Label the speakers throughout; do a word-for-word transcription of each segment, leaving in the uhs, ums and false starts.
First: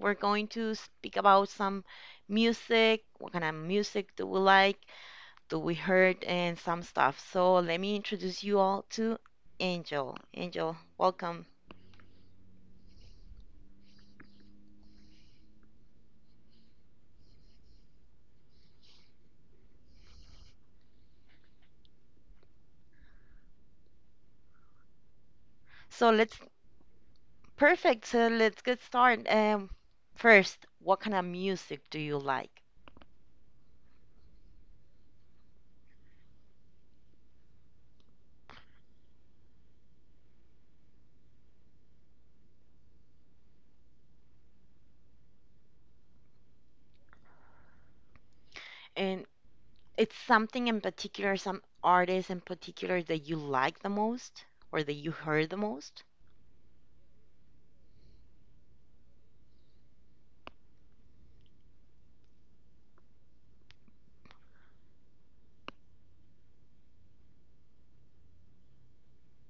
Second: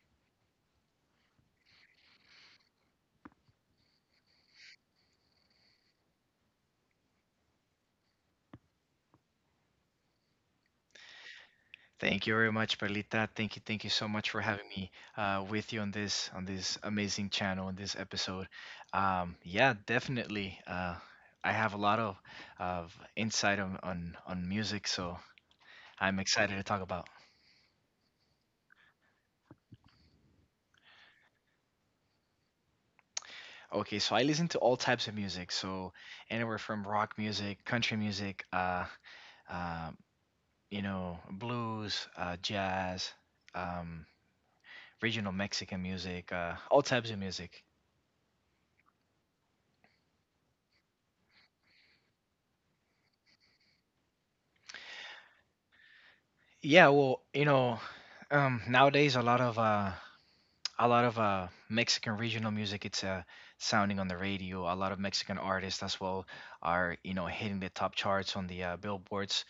Speaker 1: We're going to speak about some music. What kind of music do we like? Do we heard? And some stuff. So, let me introduce you all to Angel. Angel, welcome.
Speaker 2: Thank you very much, Perlita. Thank you, thank you so much for having me uh, with you on this on this amazing channel on this episode. Um, yeah, definitely. Uh, I have a lot of of insight on, on on music, so
Speaker 1: So,
Speaker 2: I'm
Speaker 1: let's
Speaker 2: excited to talk about.
Speaker 1: perfect. So, let's get started. Um, first, what kind of music do you like?
Speaker 2: Okay, so I listen to all types of music, so anywhere from rock music, country music, uh, uh, you know, blues, uh, jazz, um, regional Mexican music, uh, all types of music.
Speaker 1: And it's something in particular, some artist in particular that you like the most or that you heard the most?
Speaker 2: Yeah, well, you know, um, nowadays a lot of uh, a lot of uh, Mexican regional music it's uh, sounding on the radio. A lot of Mexican artists as well are, you know, hitting the top charts on the uh, billboards.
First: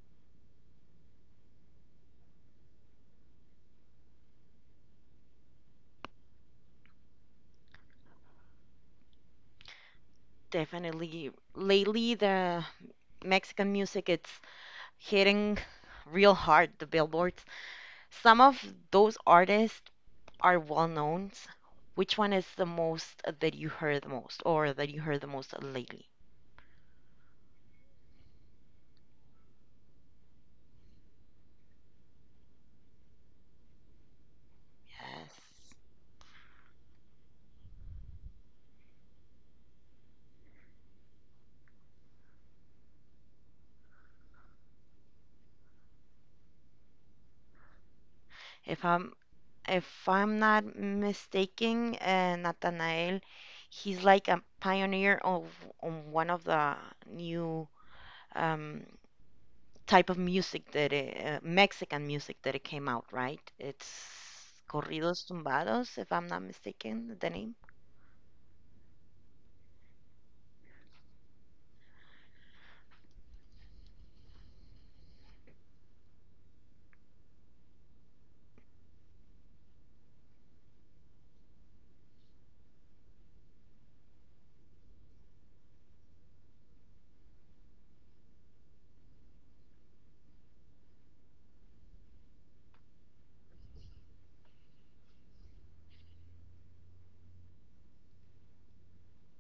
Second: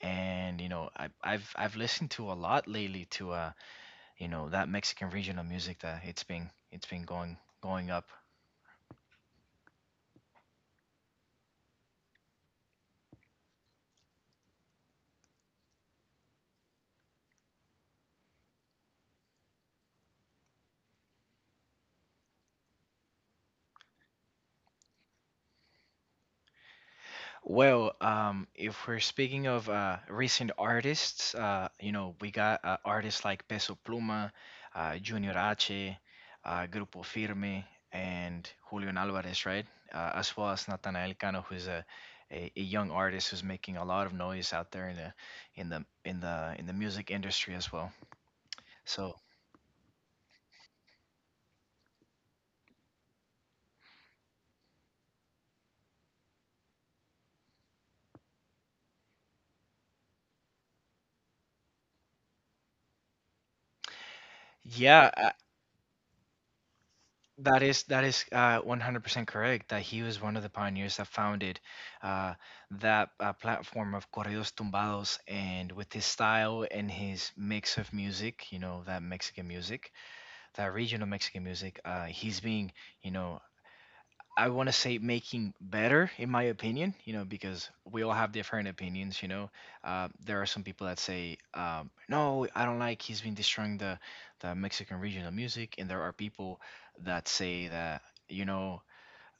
Speaker 2: And you know, I, I've I've listened to a lot lately to uh, you know, that Mexican regional music that it's been it's been going going up.
Speaker 1: Definitely. Lately, the Mexican music, it's hitting real hard, the billboards. Some of those artists are well-known. Which one is the most that you heard the most or that you heard the most lately?
Speaker 2: Well, um, if we're speaking of uh, recent artists, uh, you know, we got uh, artists like Peso Pluma, uh, Junior
Speaker 1: Yes.
Speaker 2: H, uh, Grupo Firme, and Julian Alvarez, right? Uh, as well as Natanael Cano, who's a, a, a young artist who's making a lot of noise out there in the in the in the in the music industry as well.
Speaker 1: If
Speaker 2: So
Speaker 1: I'm if I'm not mistaken, uh, Nathanael, he's like a pioneer of on one of the new um, type of music that it, uh, Mexican music that it came out, right? It's corridos
Speaker 2: yeah,
Speaker 1: tumbados, if I'm not mistaken, the name.
Speaker 2: That is that is uh, one hundred percent correct that he was one of the pioneers that founded uh, that uh, platform of corridos tumbados, and with his style and his mix of music, you know, that Mexican music, that regional Mexican music, uh, he's being, you know, I want to say making better, in my opinion, you know, because we all have different opinions, you know. Uh, there are some people that say, um, no, I don't like, he's been destroying the, the Mexican regional music. And there are people that say that, you know,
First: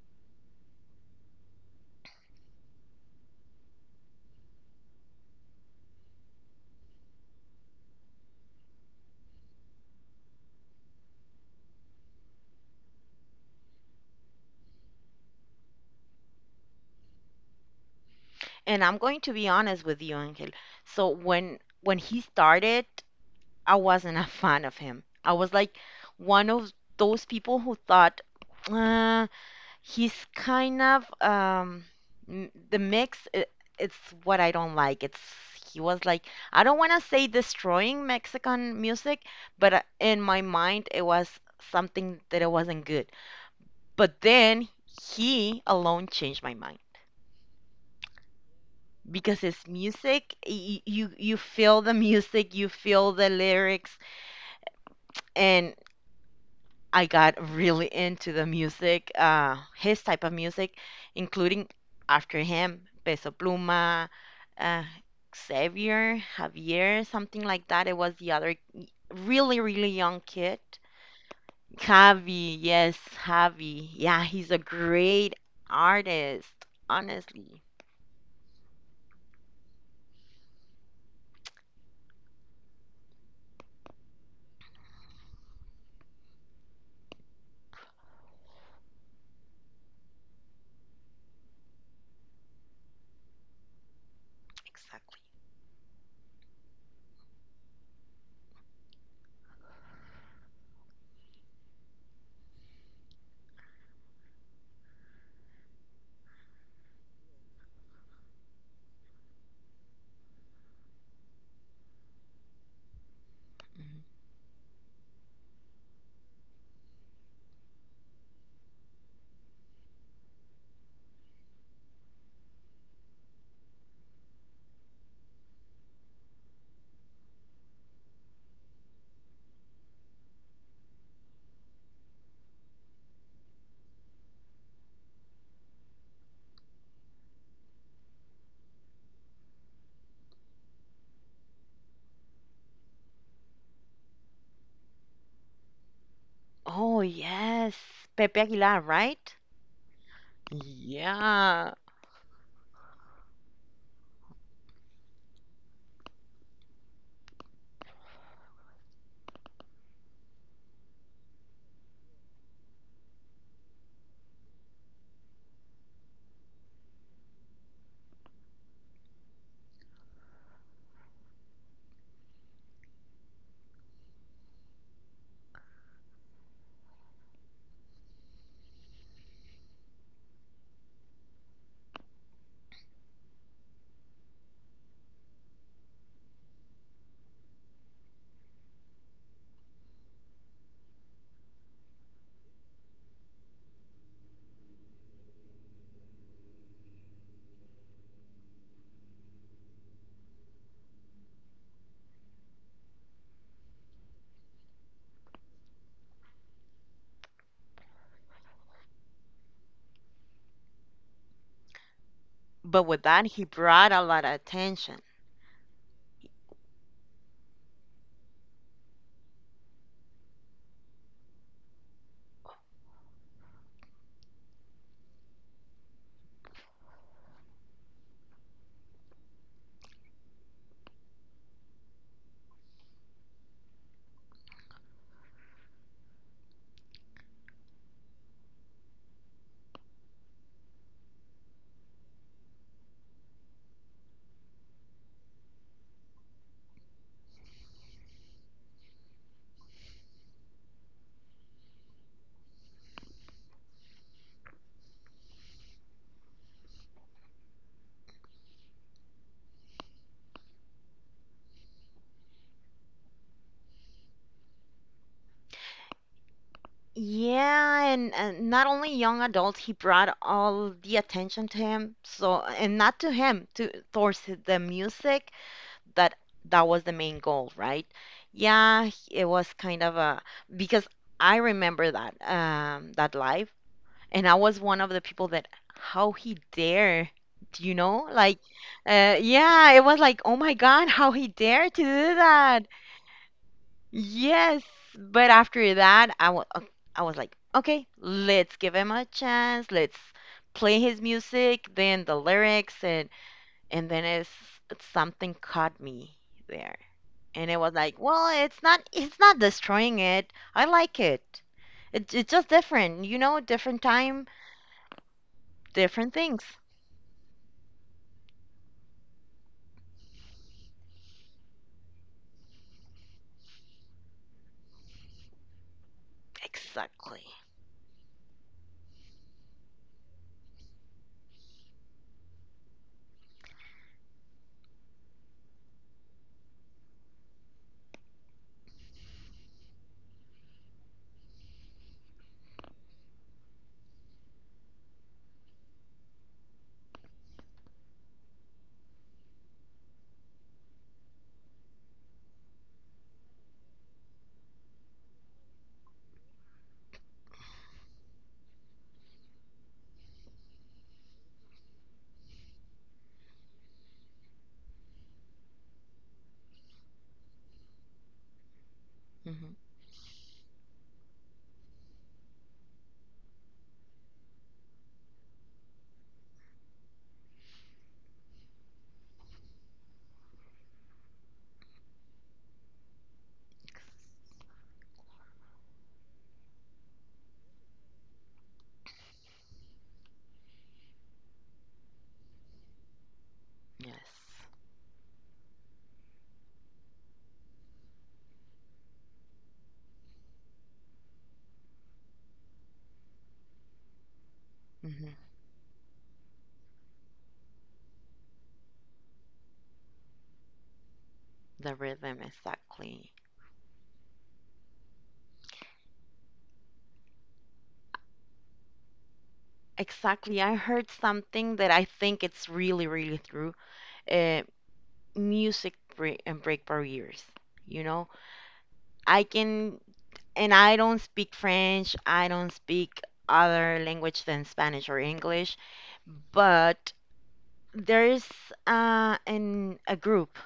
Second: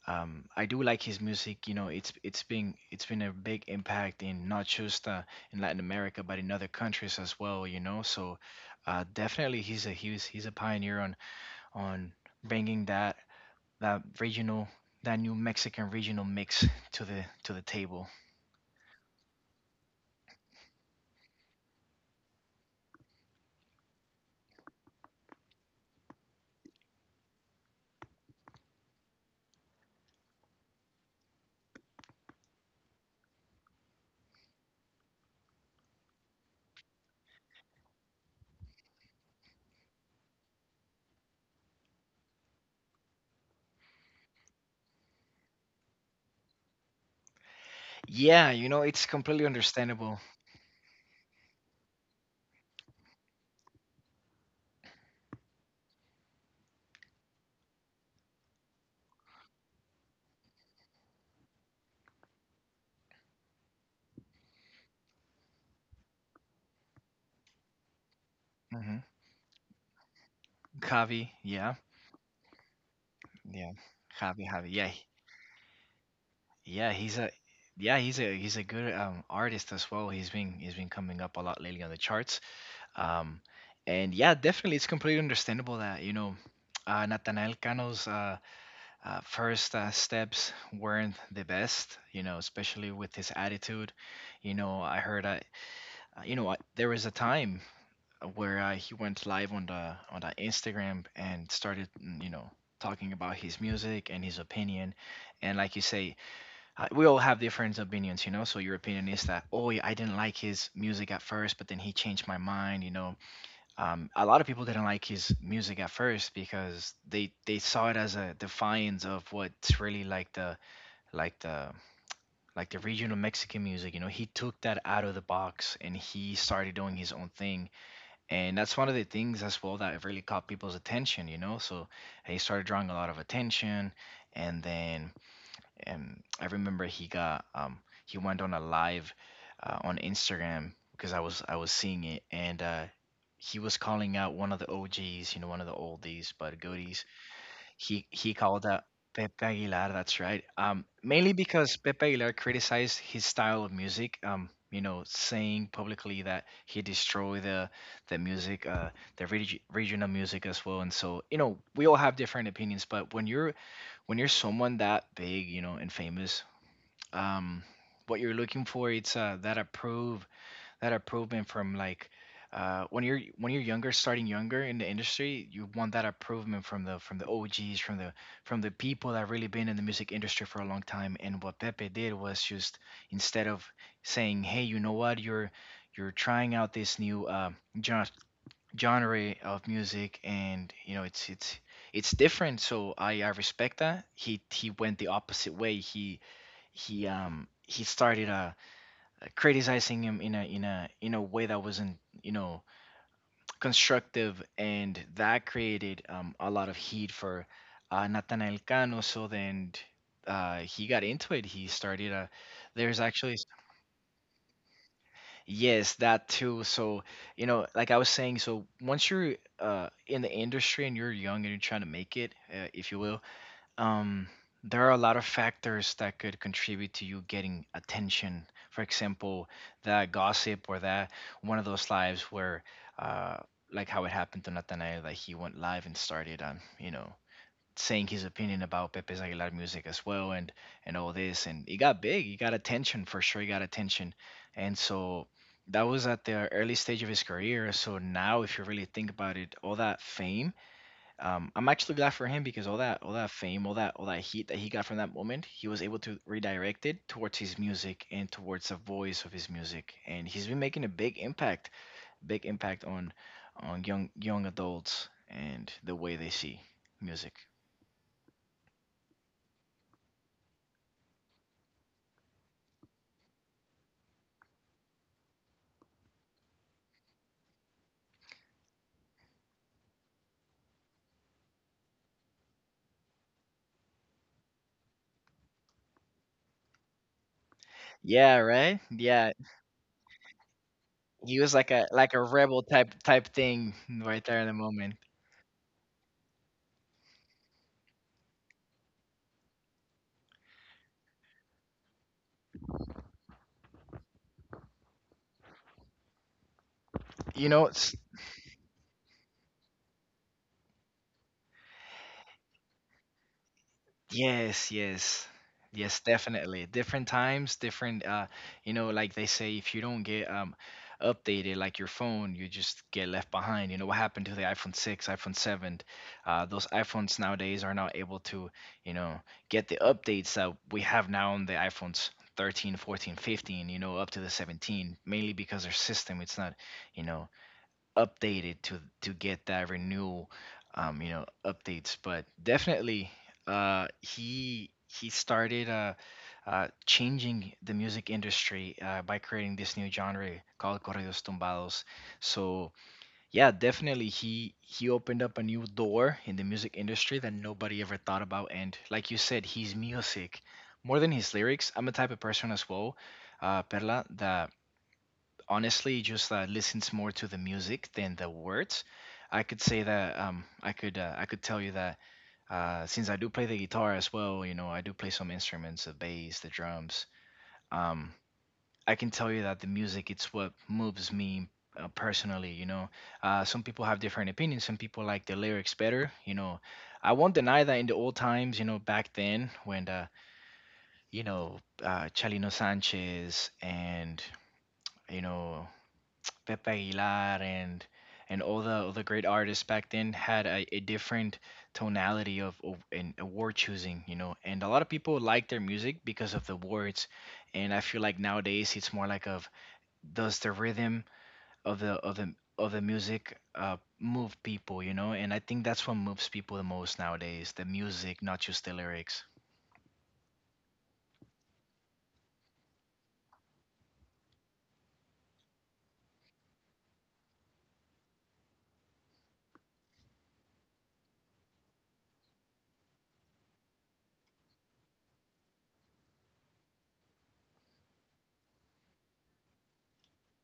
Speaker 2: um, I do like his music. You know, it's it's been it's been a big impact in not just uh, in Latin America, but in other countries as well. You know, so uh, definitely he's a he's he's a pioneer on on bringing that that regional, that new Mexican regional mix to the to the table.
Speaker 1: And I'm going to be honest with you, Angel. So when when he started, I wasn't a fan of him. I was like one of those people who thought. Uh, He's kind of um m- the mix it, it's what I don't like. It's he was like I don't want to say destroying Mexican music, but uh, in my mind it was something that it wasn't good. But then he alone changed my mind
Speaker 2: Yeah, you know, it's
Speaker 1: because
Speaker 2: completely
Speaker 1: his
Speaker 2: understandable.
Speaker 1: music y- y- you you feel the music, you feel the lyrics and I got really into the music, uh, his type of music, including after him, Peso Pluma, uh, Xavier, Javier, something like that. It was the other
Speaker 2: Hmm.
Speaker 1: really, really young kid.
Speaker 2: Javi, yeah,
Speaker 1: Javi, yes,
Speaker 2: yeah,
Speaker 1: Javi. Yeah,
Speaker 2: Javi,
Speaker 1: he's a
Speaker 2: Javi, yeah,
Speaker 1: great artist,
Speaker 2: yeah, he's a
Speaker 1: honestly.
Speaker 2: yeah, he's a he's a good um, artist as well. He's been he's been coming up a lot lately on the charts. Um, and yeah, definitely, it's completely understandable that you know. Uh, Nathanael Cano's uh, uh, first uh, steps weren't the best, you know, especially with his attitude. You know, I
Speaker 1: Exactly.
Speaker 2: heard uh, Uh, you know, I, there was a time where uh, he went live on the on the Instagram and started, mm, you know, talking about his music and his opinion. And like you say, uh, we all have different opinions, you know. So your opinion is that, oh, yeah, I didn't like his music at first, but then he changed my mind, you know.
Speaker 1: Mhm.
Speaker 2: Um, a lot of people didn't like his music at first because they they saw it as a defiance of what's really like the like the like the regional Mexican music. You know, he took that out of the box and he started doing his own thing, and that's one of the things as well that really caught people's attention, you know. So he started drawing a lot of attention, and then um, I remember he got um, he went on a live uh, on Instagram, because i was i was seeing it, and uh, he was calling out one of the OGs, you know, one of the oldies but
Speaker 1: Oh,
Speaker 2: goodies.
Speaker 1: yes.
Speaker 2: He he
Speaker 1: Pepe
Speaker 2: called
Speaker 1: Aguilar,
Speaker 2: out Pepe
Speaker 1: right?
Speaker 2: Aguilar. That's right. Um, mainly
Speaker 1: Yeah.
Speaker 2: because Pepe Aguilar criticized his style of music. Um, you know, saying publicly that he destroyed the the music, uh, the regi- regional music as well. And so, you know, we all have different opinions. But when you're when you're someone that big, you know, and famous, um, what you're looking for it's uh, that approve that approval from like uh, when you're when you're younger, starting younger in the industry, you want that approval from the from the O Gs, from the from the people that really been in the music industry for a long time. And what Pepe did was just instead of saying, "Hey, you know what? You're you're trying out this new uh, gen- genre of music, and you know it's it's it's different." So I I respect that. He he went the opposite way. He he um he started uh criticizing him in a in a in a way that wasn't, you know, constructive, and that created um, a lot of heat for uh, Nathanael Cano. So then uh, he got into it. He started a.
Speaker 1: But
Speaker 2: There's
Speaker 1: with that,
Speaker 2: actually
Speaker 1: he
Speaker 2: s-
Speaker 1: brought a lot of attention.
Speaker 2: yes that too. So you know, like I was saying, so once you're uh, in the industry and you're young and you're trying to make it, uh, if you will, um, there are a lot of factors that could contribute to you getting attention. For example, that gossip or that one of those lives where, uh, like how it happened to Nathanael, like he went live and started, um, you know, saying his opinion about Pepe's Aguilar music as well, and and all this, and he got big, he got attention for sure, he got attention, and so that was at the early stage of his career. So now, if you really think about it, all that fame, um, I'm actually glad for him, because all that all that fame, all that all that heat that he got from that moment, he was able to redirect it towards his music and towards the voice of his music. And he's been making a big impact, big impact on on young young adults and the way they see music.
Speaker 1: Yeah, and, and not only young adults, he brought all the attention to him. So, and not to him, to towards the music. That that was the main goal, right? Yeah, he- it was kind of a because I remember that um that live, and I was one of the people that how he dare, you know, like,
Speaker 2: Yeah, right?
Speaker 1: uh,
Speaker 2: Yeah.
Speaker 1: yeah, it was like, oh my God, how he
Speaker 2: He was
Speaker 1: dare
Speaker 2: like
Speaker 1: to
Speaker 2: a
Speaker 1: do
Speaker 2: like a rebel
Speaker 1: that.
Speaker 2: type type thing right there in the
Speaker 1: Yes,
Speaker 2: moment.
Speaker 1: but after that, I wa- uh, I was like, okay, let's give him a chance. Let's play his music, then the lyrics, and and then it's something caught me there, and
Speaker 2: You
Speaker 1: it
Speaker 2: know,
Speaker 1: was
Speaker 2: s-
Speaker 1: like, well, it's not it's not destroying it. I like it. It it's just different, you know, different time,
Speaker 2: Yes, yes. Yes,
Speaker 1: different things.
Speaker 2: definitely. Different times, different uh you know, like they say, if you don't get um updated like your phone, you just get left behind. You know what happened to the iPhone six, iPhone seven? Uh, those iPhones
Speaker 1: Exactly.
Speaker 2: nowadays are not able to, you know, get the updates that we have now on the iPhones thirteen, fourteen, fifteen, you know, up to the seventeen, mainly because their system it's not, you know, updated to to get that renewal um you know updates. But definitely uh he he started uh uh changing the music industry uh, by creating this new genre called corridos tumbados. So yeah, definitely he he opened up a new door in the music industry that nobody ever thought about. And like you said, his music more than his lyrics, I'm a type of person as well, uh Perla, that honestly just uh, listens more to the music than the words. I
Speaker 1: Hmm.
Speaker 2: could say that um, I could uh, I could tell you that uh, since I do play the guitar as well, you know, I do play some instruments, the bass, the drums. Um, I can tell you that the music it's what moves me uh, personally. You know, uh, some people have different opinions. Some people like the lyrics better. You know, I won't deny that in the old times, you know, back then when the, you know, uh, Chalino Sanchez
Speaker 1: Yes.
Speaker 2: and, you know, Pepe Aguilar and and all the all the great artists back then had a, a different tonality of, of and a word choosing, you know. And a lot of
Speaker 1: Hmm.
Speaker 2: people like their music because of the words. And I feel like nowadays it's more like of, does the rhythm
Speaker 1: The
Speaker 2: of the of
Speaker 1: rhythm,
Speaker 2: the of the
Speaker 1: exactly.
Speaker 2: music uh, move people, you know. And I think that's what moves people the most nowadays, the music, not just the lyrics.
Speaker 1: Exactly. I heard something that I think it's really, really true. Uh, Music break and break barriers. You know, I can, and I don't speak French. I don't speak other language than Spanish or English, but there's uh, an a group,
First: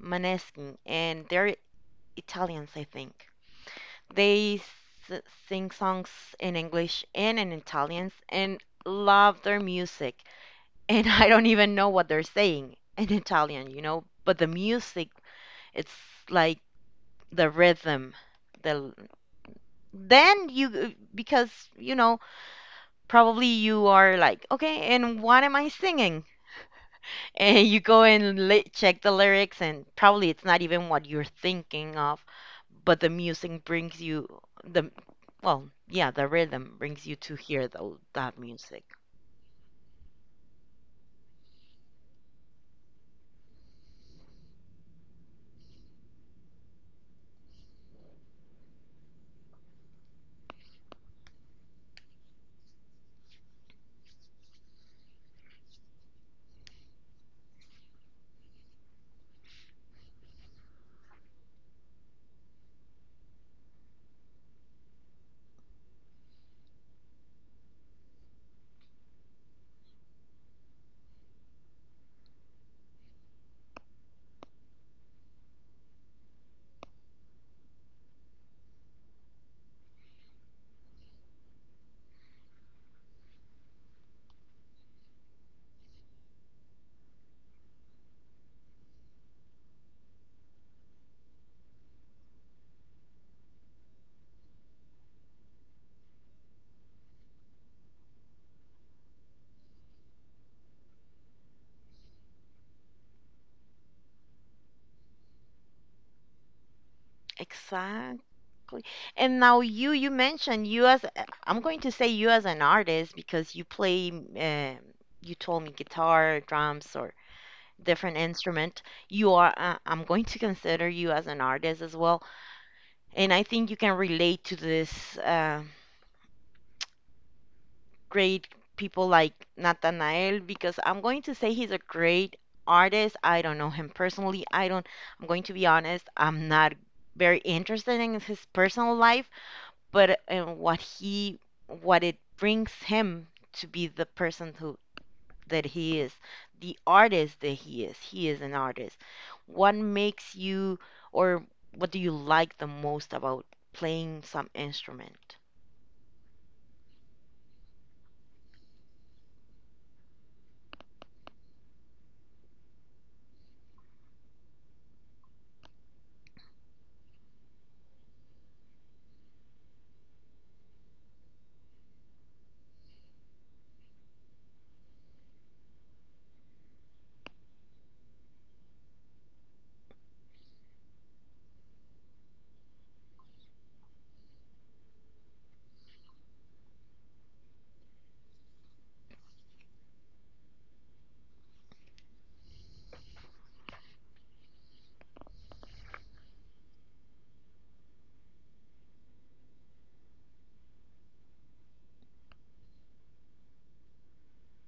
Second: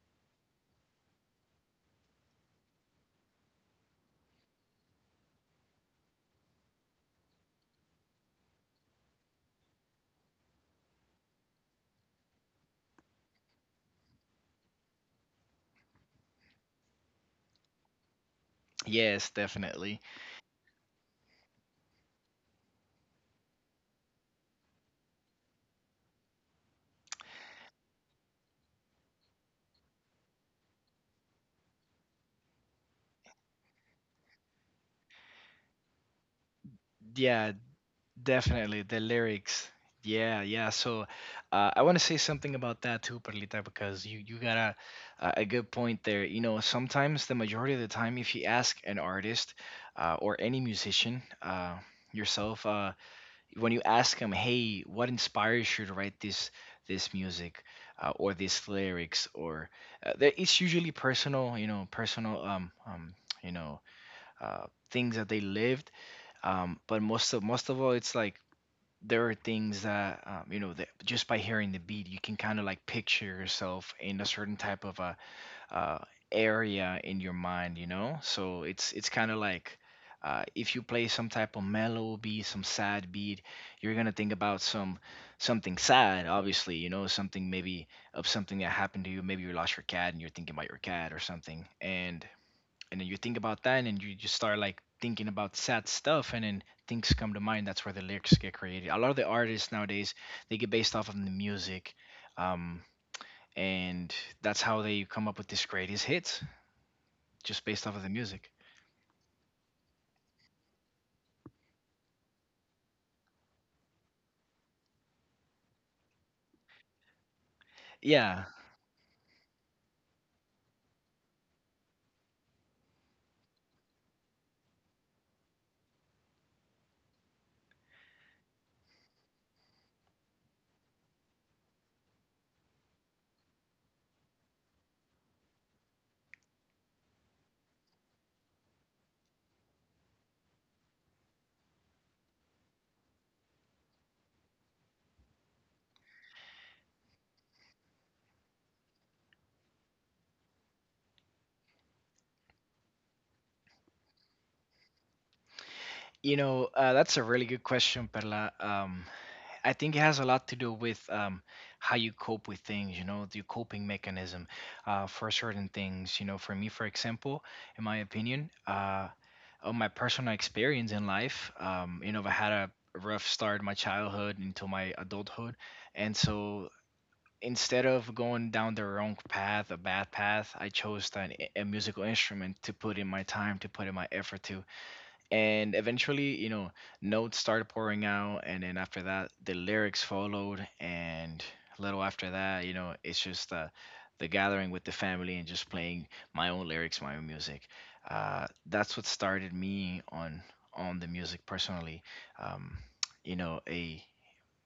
Speaker 1: Maneskin, and they're Italians, I think. They s sing songs in English and in Italians, and love their music. And I don't even know what they're saying in Italian, you know. But the music, it's like the rhythm. The
Speaker 2: Yes, definitely.
Speaker 1: then you because you know probably you are like okay, and what am I singing? And you go and li check the lyrics, and probably it's not even what you're thinking of, but the music brings you the well, yeah, the rhythm brings you to
Speaker 2: Yeah,
Speaker 1: hear those that music.
Speaker 2: definitely the lyrics. Yeah, yeah. So uh, I want to say something about that too, Perlita, because you you got a a a good point there. You know, sometimes the majority of the time, if you ask an artist, uh, or any musician, uh, yourself, uh, when you ask them, "Hey, what inspires you to write this this music, uh, or these lyrics?" or uh, that it's usually personal. You know, personal. Um, um, you know, uh, things that they lived. Um, but most of most of all, it's like there are things that um, you know that just by hearing the beat you can kind of like picture yourself in a certain type of a uh, area in your mind, you know. So it's it's kind of like, uh, if you play some type of mellow beat, some sad beat, you're gonna think about some something sad, obviously. You know, something, maybe of something that happened to you. Maybe you lost your cat and you're thinking about your cat or something. And and then you think about that, and then you just start like thinking about sad stuff, and then things come to mind. That's where the lyrics get created. A lot of the artists nowadays, they get based off of the music, um, and that's how they come up with these greatest hits, just based off of the
Speaker 1: Exactly.
Speaker 2: music.
Speaker 1: And now you you mentioned you as uh, I'm going to say you as an artist because you play um you told me guitar, drums or different
Speaker 2: Yeah.
Speaker 1: instrument. You are uh, I'm going to consider you as an artist as well. And I think you can relate to this uh, great people like Nathanael because I'm going to say he's a great artist. I don't know him personally. I don't I'm going to be honest. I'm not very interested in his personal life but and what he what it brings him to be the person who that he is the artist that he is he is an artist what makes you or what do you like the most about playing some instrument
Speaker 2: You know, uh, that's a really good question, Perla. um, I think it has a lot to do with, um, how you cope with things, you know, the coping mechanism uh, for certain things. You know, for me, for example, in my opinion, uh, on my personal experience in life, um, you know, I had a rough start in my childhood into my adulthood. And so instead of going down the wrong path, a bad path, I chose an, a musical instrument to put in my time, to put in my effort to, and eventually, you know, notes started pouring out, and then after that the lyrics followed. And a little after that, you know, it's just, uh, the gathering with the family and just playing my own lyrics, my own music. Uh, that's what started me on on the music personally. um, you know, a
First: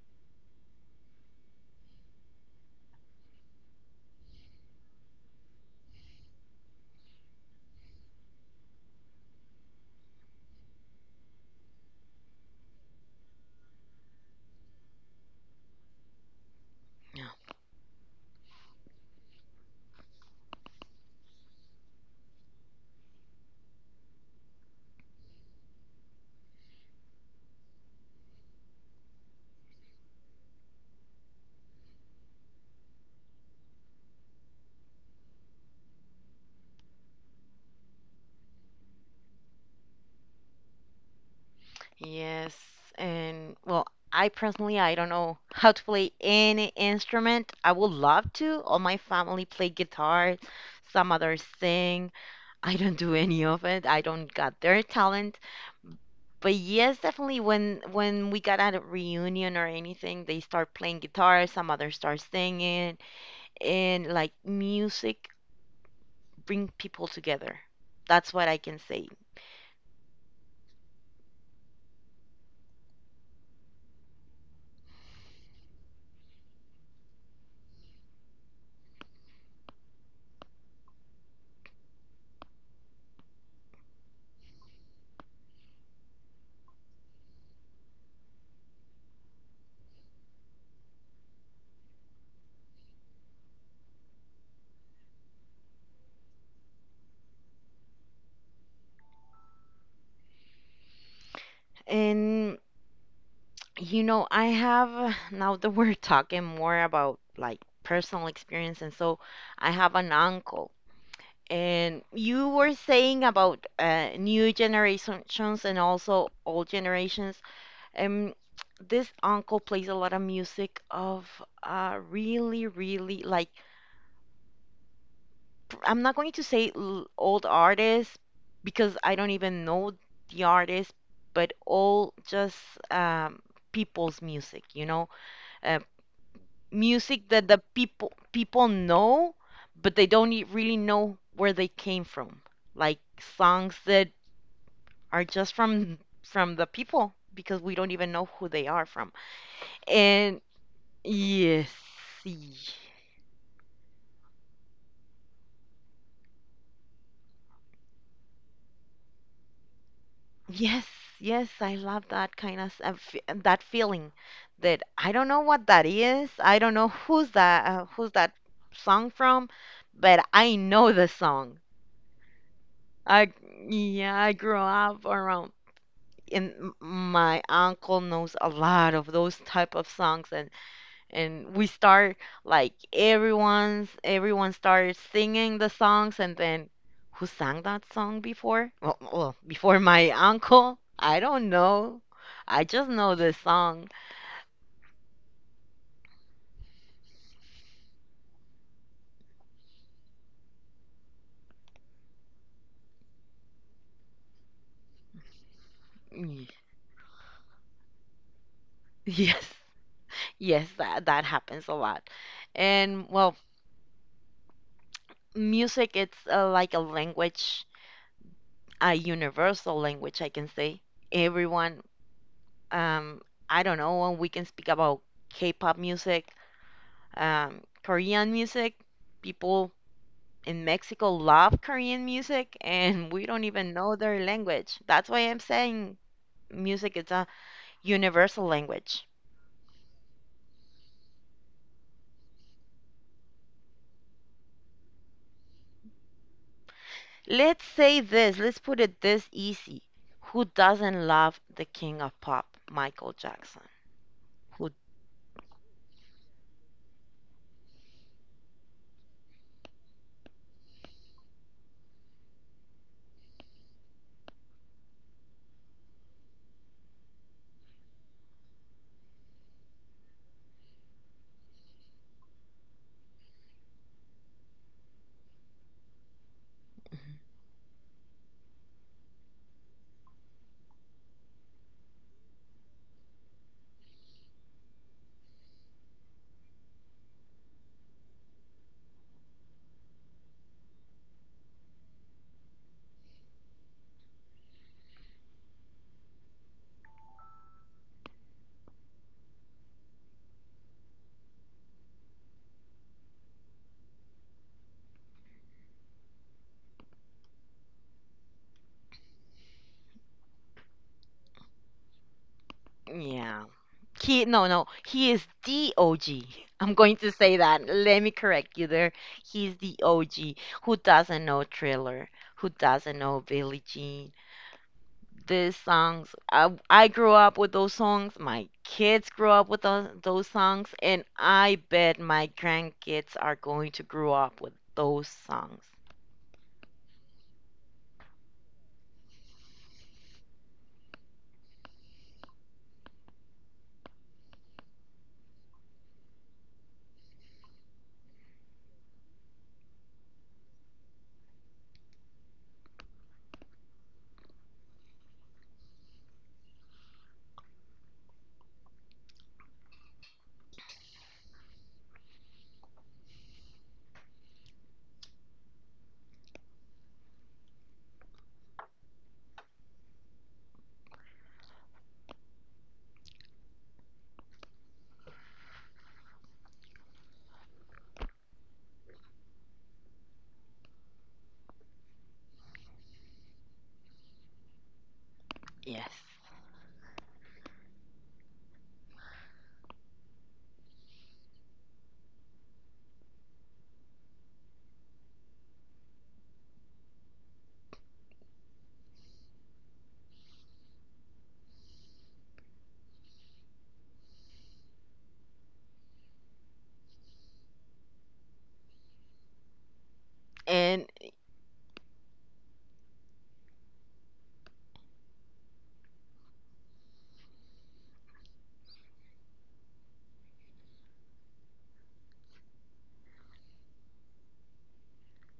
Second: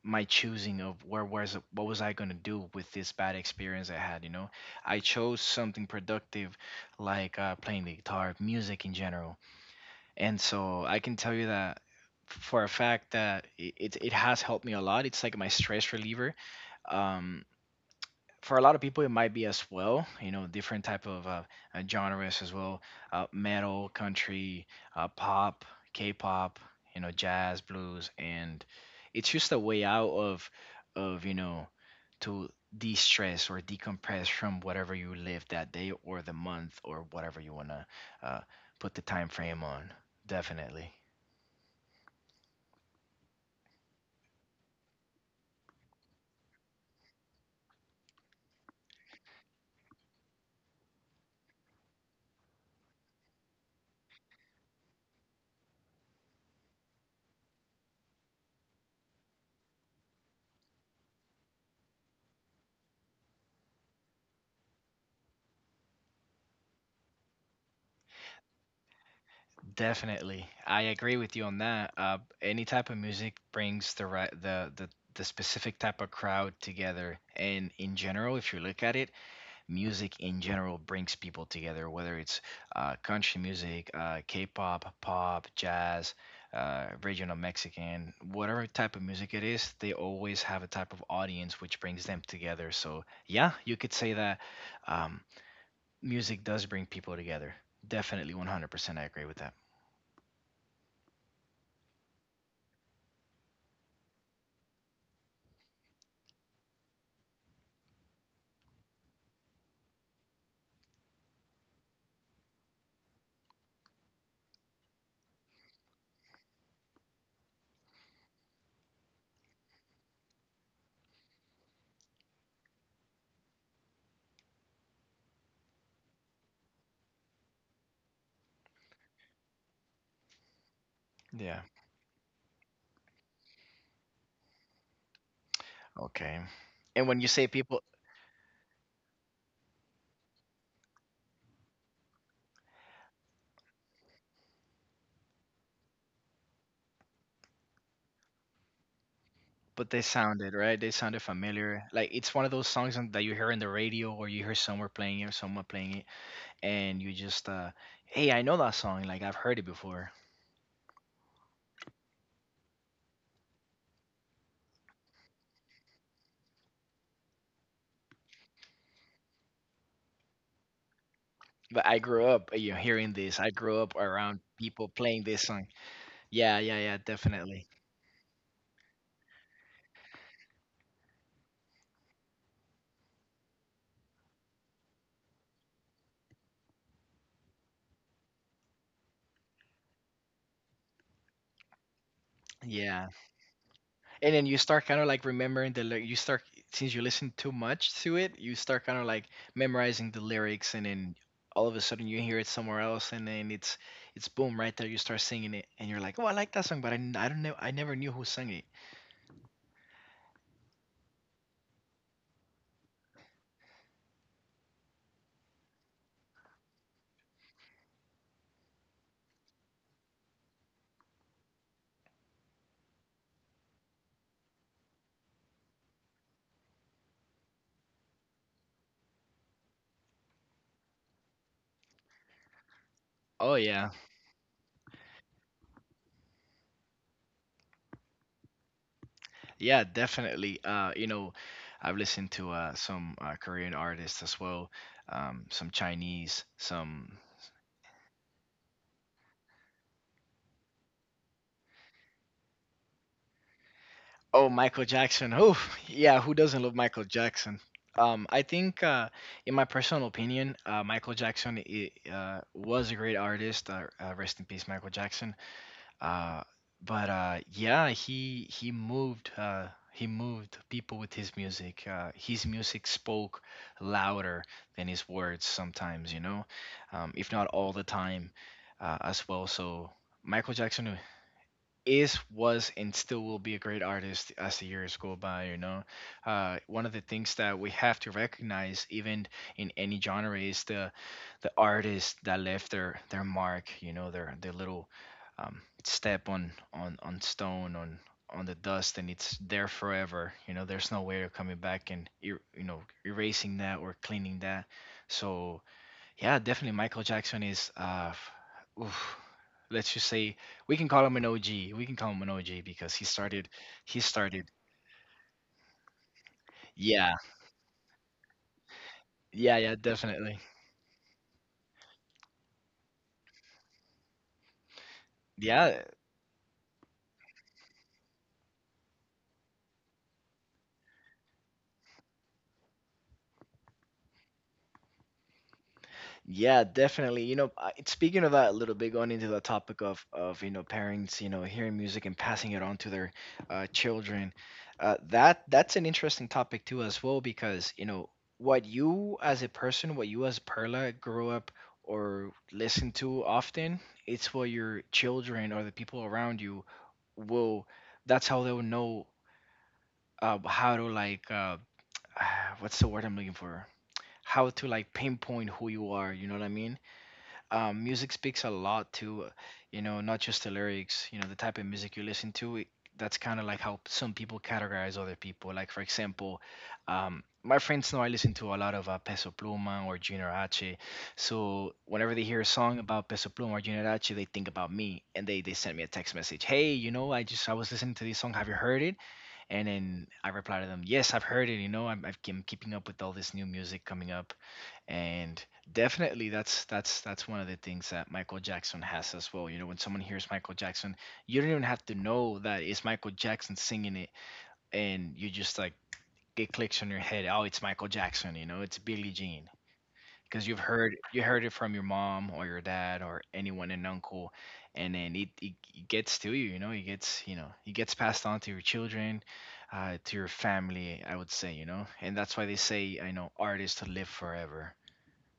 Speaker 2: my choosing of where was, what was I gonna do with this bad experience I had, you know. I chose something productive, like, uh, playing the guitar, music in general. And so I can tell you that for a fact that i- it it has helped me a lot. It's like my stress reliever.
Speaker 1: yeah
Speaker 2: Um, for a lot of people, it might be as well. You know, different type of uh, uh, genres as well: uh, metal, country, uh, pop, K-pop. You know, jazz, blues, and it's just a way out of of you know to de-stress or decompress from whatever you live that day or the month or whatever you wanna uh, put the time frame on. Definitely.
Speaker 1: yes and well I personally I don't know how to play any instrument I would love to all my family play guitar some others sing I don't do any of it I don't got their talent. But yes, definitely when when we got at a reunion or anything, they start playing guitar, some others start singing, and like music bring people together. That's what I can say.
Speaker 2: Definitely. I agree with you on that. Uh, any type of music brings the right the, the the specific type of crowd together. And in general, if you look at it, music in general brings people together, whether it's, uh, country music, uh, K-pop, pop, jazz, uh, regional Mexican, whatever type of music it is, they always have a type of audience which brings them together. So yeah, you could say that, um, music does bring people together. Definitely, one hundred percent I agree with that.
Speaker 1: And you know, I have now that we're talking more about like personal experience, and so I have an uncle. And you were saying about uh, new generations and also old generations. Um, this uncle plays a lot of music of uh, really, really like I'm not going to say l- old artists because I don't even know the artist, but
Speaker 2: Yeah.
Speaker 1: all just um, people's music, you know, uh,
Speaker 2: Okay. And when you
Speaker 1: music
Speaker 2: say
Speaker 1: that the
Speaker 2: people,
Speaker 1: people people know, but they don't e- really know where they came from, like songs that are just from from the people because we don't even know who they are from.
Speaker 2: but they
Speaker 1: And
Speaker 2: sounded right. They sounded
Speaker 1: yes,
Speaker 2: familiar. Like
Speaker 1: y-
Speaker 2: it's one of those songs on- that you hear in the radio or you hear somewhere playing it, or someone playing it, and you just, uh, hey, I know that song. Like I've heard it before.
Speaker 1: yes, yes, I love that kind of s- uh, f- uh, that feeling that I don't know what that is. I don't know who's that uh, who's that song from, but I know the song.
Speaker 2: But I grew up, you know, hearing
Speaker 1: I
Speaker 2: this. I grew up
Speaker 1: yeah, I
Speaker 2: around
Speaker 1: grew
Speaker 2: people
Speaker 1: up
Speaker 2: playing this
Speaker 1: around
Speaker 2: song.
Speaker 1: and
Speaker 2: Yeah,
Speaker 1: m-
Speaker 2: yeah, yeah,
Speaker 1: my
Speaker 2: definitely.
Speaker 1: uncle knows a lot of those type of songs and and we start like everyone's everyone starts singing the songs and then who sang that song before well, well before my uncle I don't know I just
Speaker 2: Yeah.
Speaker 1: know the song.
Speaker 2: And then you start kind of like remembering the lyric. You start, since you listen too much to it, you start kind of like memorizing the lyrics, and then all of a sudden you hear it somewhere else, and then it's it's boom right there. You start singing it, and you're like, oh, I
Speaker 1: Y-
Speaker 2: like that song, but I, n- I don't know, I never knew who sang it.
Speaker 1: yes, yes that, that happens a lot and well music it's uh, like a language a universal language I can say everyone um I don't know we can speak about k-pop music, um, Korean music. People in Mexico love Korean music, and we don't
Speaker 2: Oh
Speaker 1: even
Speaker 2: yeah,
Speaker 1: know their language. That's why I'm saying music is a universal language.
Speaker 2: yeah, definitely. Uh, you know, I've listened to uh some uh, Korean artists as well, um, some Chinese, some.
Speaker 1: Let's say this, let's put it this easy. Who doesn't love the king of pop, Michael Jackson?
Speaker 2: Oh,
Speaker 1: Who?
Speaker 2: Michael Jackson. Oh, yeah. Who doesn't love Michael Jackson? Um, I think, uh, in my personal opinion, uh, Michael Jackson I uh, was a great artist. Uh, uh, rest in peace, Michael Jackson. Uh, but uh, yeah, he he moved, uh, he moved people with his music. Uh, his music spoke louder than his words sometimes, you know, um, if not all the time, uh, as well. So Michael Jackson is was and still will be a great artist as the years go by, you know. Uh, one of the things that we have to recognize even in any genre is the the artist that left their their mark, you know, their their little, um, step on on on stone on on the dust, and it's there forever, you know. There's no way of coming back and er- you know erasing that or cleaning that. So yeah, definitely. Michael Jackson is, uh, f- oof, let's just say we can call him an O G. We can call him an O G because he
Speaker 1: Yeah.
Speaker 2: started, he
Speaker 1: He no
Speaker 2: started.
Speaker 1: no, he is the O G. I'm going to
Speaker 2: Yeah,
Speaker 1: say that. Let me correct you there. He's
Speaker 2: yeah, yeah,
Speaker 1: the O G.
Speaker 2: definitely.
Speaker 1: Who doesn't know Thriller, who doesn't know Billie Jean. These
Speaker 2: Yeah.
Speaker 1: songs, I, I grew up with those songs. My kids grew up with those, those songs, and I bet my grandkids are going to grow up with those songs.
Speaker 2: Yeah, definitely. You know, I- speaking of that a little bit, going into the topic of of you know parents, you know, hearing music and passing it on to their, uh, children, uh, that that's an interesting topic too as well because you know what you as a person, what you as Perla grew up or listen to often, it's what your children or the people around you will. That's how they will know, uh, how to like, uh, what's the word I'm looking for? How to like pinpoint who you are. You know what I mean? Um, music speaks a lot to, uh, you know, not just the lyrics, you know, the type of music you listen to. It, that's kind of like how some people categorize other people. Like, for example, um, my friends know I listen to a lot of uh, Peso Pluma or Junior H. So whenever they hear a song about Peso Pluma or Junior H, they think about me, and they, they send me a
Speaker 1: Yes.
Speaker 2: text message. Hey, you know, I just, I was listening to this song. Have you heard it? And then I reply to them, yes, I've heard it. You know, I'm, I've- I'm keeping up with all this new music coming up. And definitely that's that's that's one of the things that Michael Jackson has as well. You know, when someone hears Michael Jackson, you don't even have to know that it's Michael Jackson singing it, and you just like it clicks in your head, oh, it's Michael Jackson, you know, it's Billie Jean. Because you've
Speaker 1: And
Speaker 2: heard you heard it from your mom or your dad or anyone, an uncle, and then it, it, it gets to you, you know, it gets you know it gets passed on to your children, uh, to your family, I would say, you know, and that's why they say, I know, artists live forever.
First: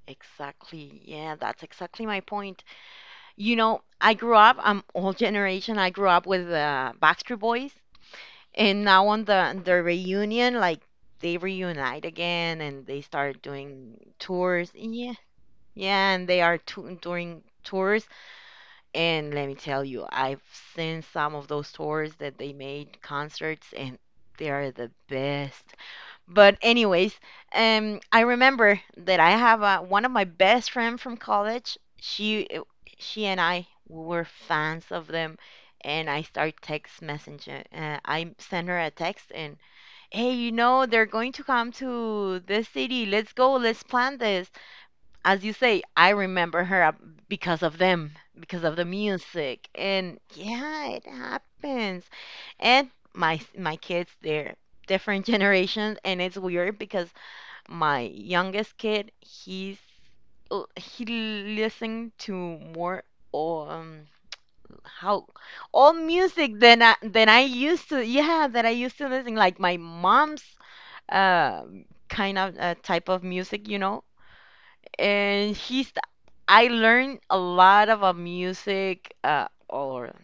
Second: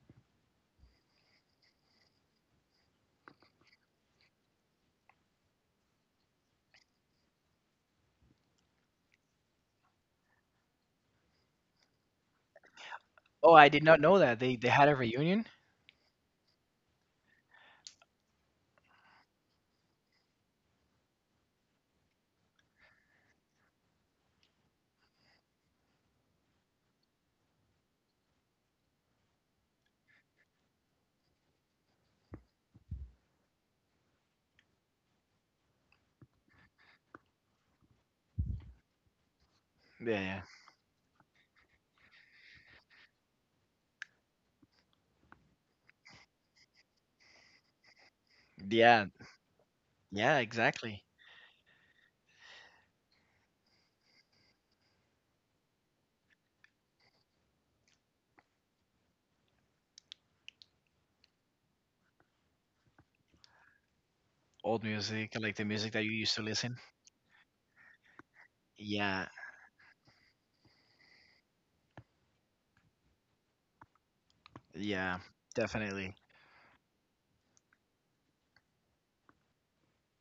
Speaker 1: exactly, yeah, that's exactly my point. You know, I grew up. I'm old generation. I grew up with the Backstreet Boys, and now on the the reunion, like they reunite again, and they start
Speaker 2: Oh, I did not
Speaker 1: doing
Speaker 2: know that. They they
Speaker 1: tours.
Speaker 2: had a
Speaker 1: Yeah,
Speaker 2: reunion?
Speaker 1: yeah, and they are tou- doing tours. And let me tell you, I've seen some of those tours that they made concerts, and they are the best. But anyways, um, I remember that I have a, one of my best friend from college. She she and I were fans of them, and I start text messenger. Uh, I send her a text and hey,
Speaker 2: Yeah.
Speaker 1: you know they're going to come to this city. Let's go. Let's plan this as you say, I remember her uh, because of them, because of the
Speaker 2: Yeah.
Speaker 1: music, and
Speaker 2: Yeah,
Speaker 1: yeah, it
Speaker 2: exactly.
Speaker 1: happens. And my my kids, they're different generations, and it's weird because my youngest kid, he's l- he listened to more um
Speaker 2: Old
Speaker 1: how
Speaker 2: music, like the
Speaker 1: all
Speaker 2: music that you used to
Speaker 1: music
Speaker 2: listen.
Speaker 1: than I than I used to yeah that I used to
Speaker 2: Yeah.
Speaker 1: listen like my mom's uh kind of uh, type of music you know
Speaker 2: Yeah,
Speaker 1: and he
Speaker 2: definitely.
Speaker 1: I learned a lot of uh, music uh, or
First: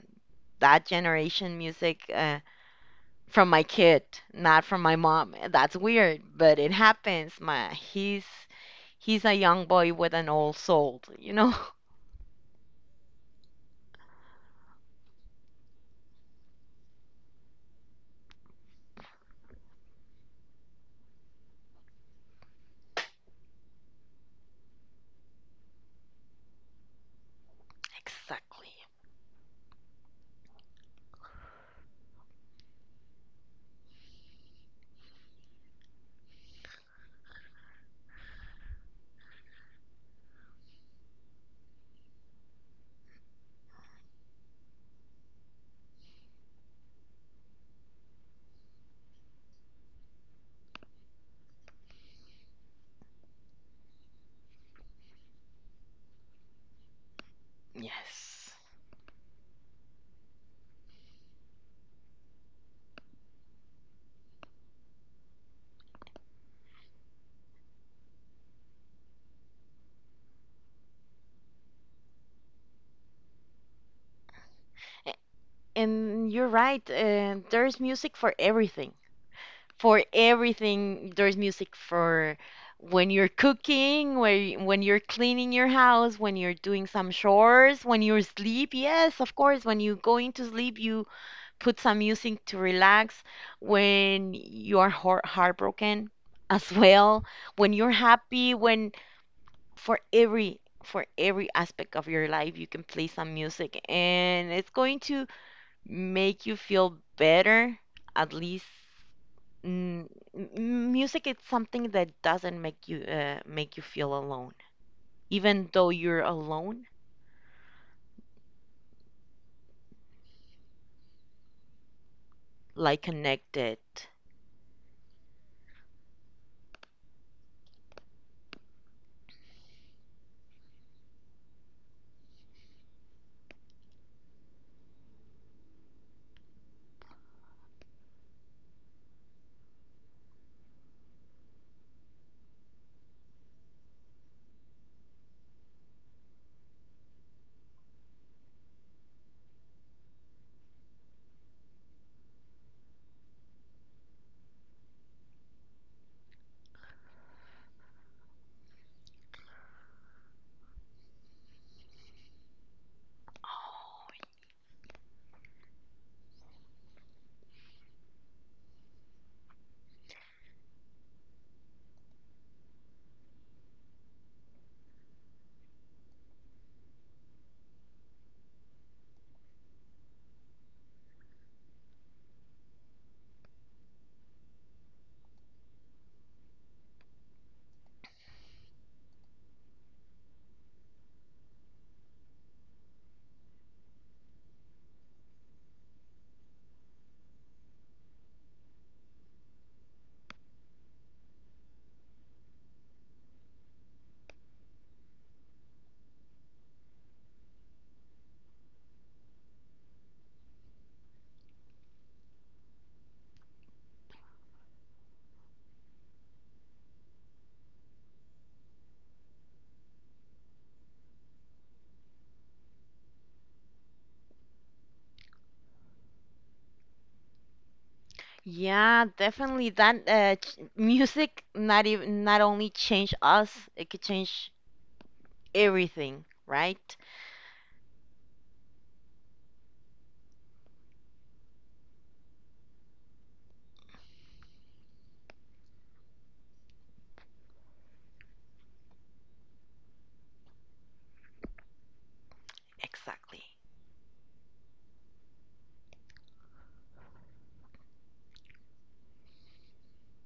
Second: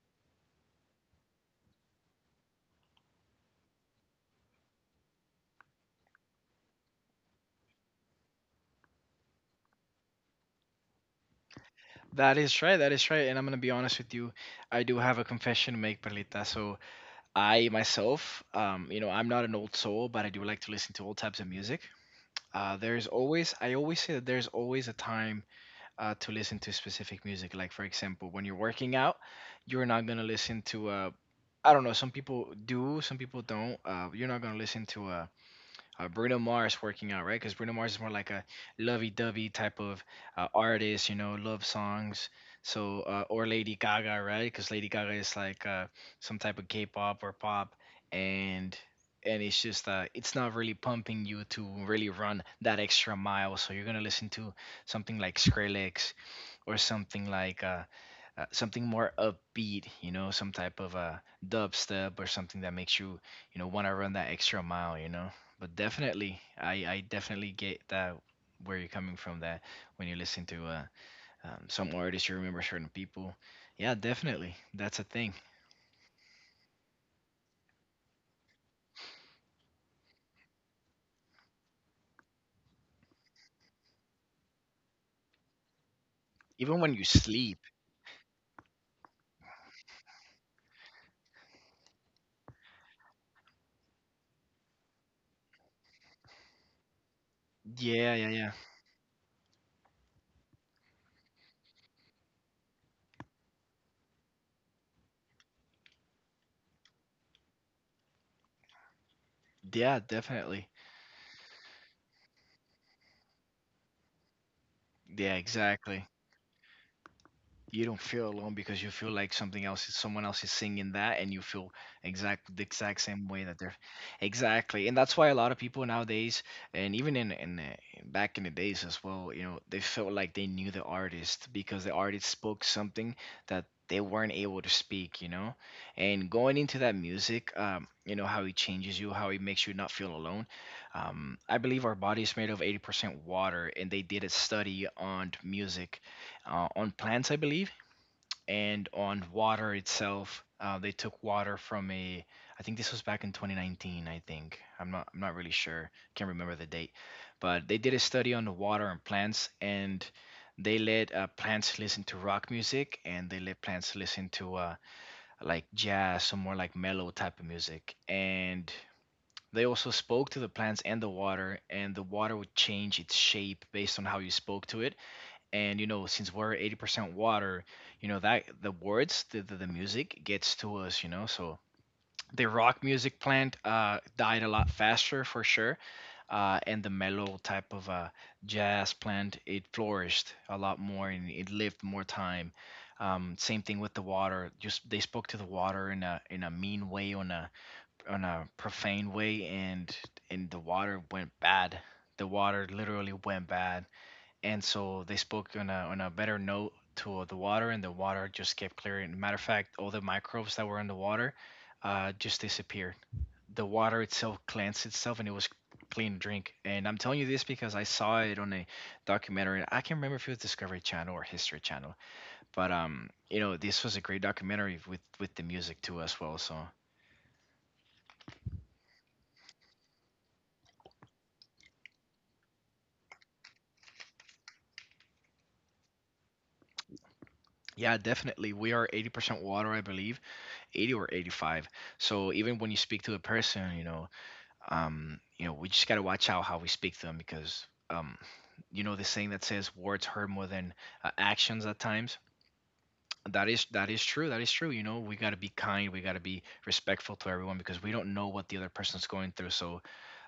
Speaker 1: that generation music uh, from my kid, not from my mom. That's weird, but it happens. My he's he's a young boy with an old soul, you know?
Speaker 2: That is right. That is right. And I'm gonna be honest with you. I do have a confession to make, Perlita. So I myself, um, you know, I'm not an old soul, but I do like to listen to all types of music. Uh, there's always, I always say that there's always a time, uh, to listen to specific music. Like for example, when you're
Speaker 1: Exactly.
Speaker 2: working out, you're not gonna listen to uh, I don't know. Some people do, some people don't. Uh, you're not gonna listen to a uh, Bruno Mars working out, right? Because Bruno Mars is more like a lovey-dovey type of, uh, artist, you know, love songs. So uh, or Lady Gaga, right? Because Lady Gaga is like, uh, some type of K-pop or pop, and and it's just uh, it's not really pumping you to really run that extra mile. So you're gonna listen to something like Skrillex or something like, uh, uh,
Speaker 1: Yes.
Speaker 2: something more upbeat, you know, some type of a dubstep or something that makes you, you know, want to run that extra mile, you know. But definitely, I, I definitely get that where you're coming from. That when you listen to, uh, um, some artists, you remember certain people. Yeah, definitely, that's a
Speaker 1: A-
Speaker 2: thing.
Speaker 1: And you're right. Uh, there's music for everything. For everything there's music for when you're cooking when, when you're cleaning your house when you're
Speaker 2: Even
Speaker 1: doing
Speaker 2: when you
Speaker 1: some
Speaker 2: sleep.
Speaker 1: chores when you're asleep yes of course when you're going to sleep you put some music to relax when you are heart- heartbroken as well when you're
Speaker 2: Yeah, yeah,
Speaker 1: happy
Speaker 2: yeah,
Speaker 1: when for every for every aspect of your life you can play some music and it's going to make you feel better at least.
Speaker 2: yeah,
Speaker 1: Mm,
Speaker 2: definitely.
Speaker 1: m- music is something that doesn't make you uh, make you feel alone,
Speaker 2: Yeah,
Speaker 1: even though
Speaker 2: exactly.
Speaker 1: you're alone,
Speaker 2: You don't feel alone because you feel like something else is, someone else is singing that, and you feel exact the exact
Speaker 1: like
Speaker 2: same way that they're.
Speaker 1: connected.
Speaker 2: Exactly. And that's why a lot of people nowadays and even in in the, back in the days as well, you know, they felt like they knew the artist because the artist spoke something that they weren't able to speak, you know. And going into that music, um, you know, how it changes you, how it makes you not feel alone, um, I believe our body is made of eighty percent water, and they did a study on music, uh, on plants, I believe, and on water itself. Uh, they took water from a. I think this was back in twenty nineteen. I think I'm not. I'm not really sure. Can't remember the date, but they did a study on the water and plants, and they let uh, plants listen to rock music, and they let plants listen to uh, like jazz, some more like mellow type of music, and they also spoke to the plants and the water, and the water would change its shape based on how you spoke to it. And you know, since we're eighty percent water, you know that the words the, the, the music gets to us you know So the rock music plant uh, died a lot faster for sure. Uh, and the mellow type of uh, jazz plant, it flourished a lot more and it lived more time. Um, same thing with the water. Just, they spoke to the water in a in a mean way, on a, on a profane way, and and the water went bad. The water literally went bad. And so they spoke on a on a better note to the water, and the water just kept clearing. Matter of fact, all the microbes that were in the water uh, just disappeared. The water itself cleansed itself, and it was clean drink. And I'm telling you this because I saw it on a documentary. I can't remember if it was Discovery Channel or History Channel, but um, you know, this was a great documentary with with the music too as well. So,
Speaker 1: Yeah, definitely. That uh, ch- music not even not only change us, it could change everything, right?
Speaker 2: yeah, definitely. We are eighty percent water, I believe, eighty or eighty-five. So even when you speak to a person, you know, um, you know, we just got to watch out how we speak to them, because um, you know, the saying that says words hurt more than uh, actions at times.
Speaker 1: Exactly.
Speaker 2: That is that is true. That is true. You know, we got to be kind. We got to be respectful to everyone because we don't know what the other person's going through. So,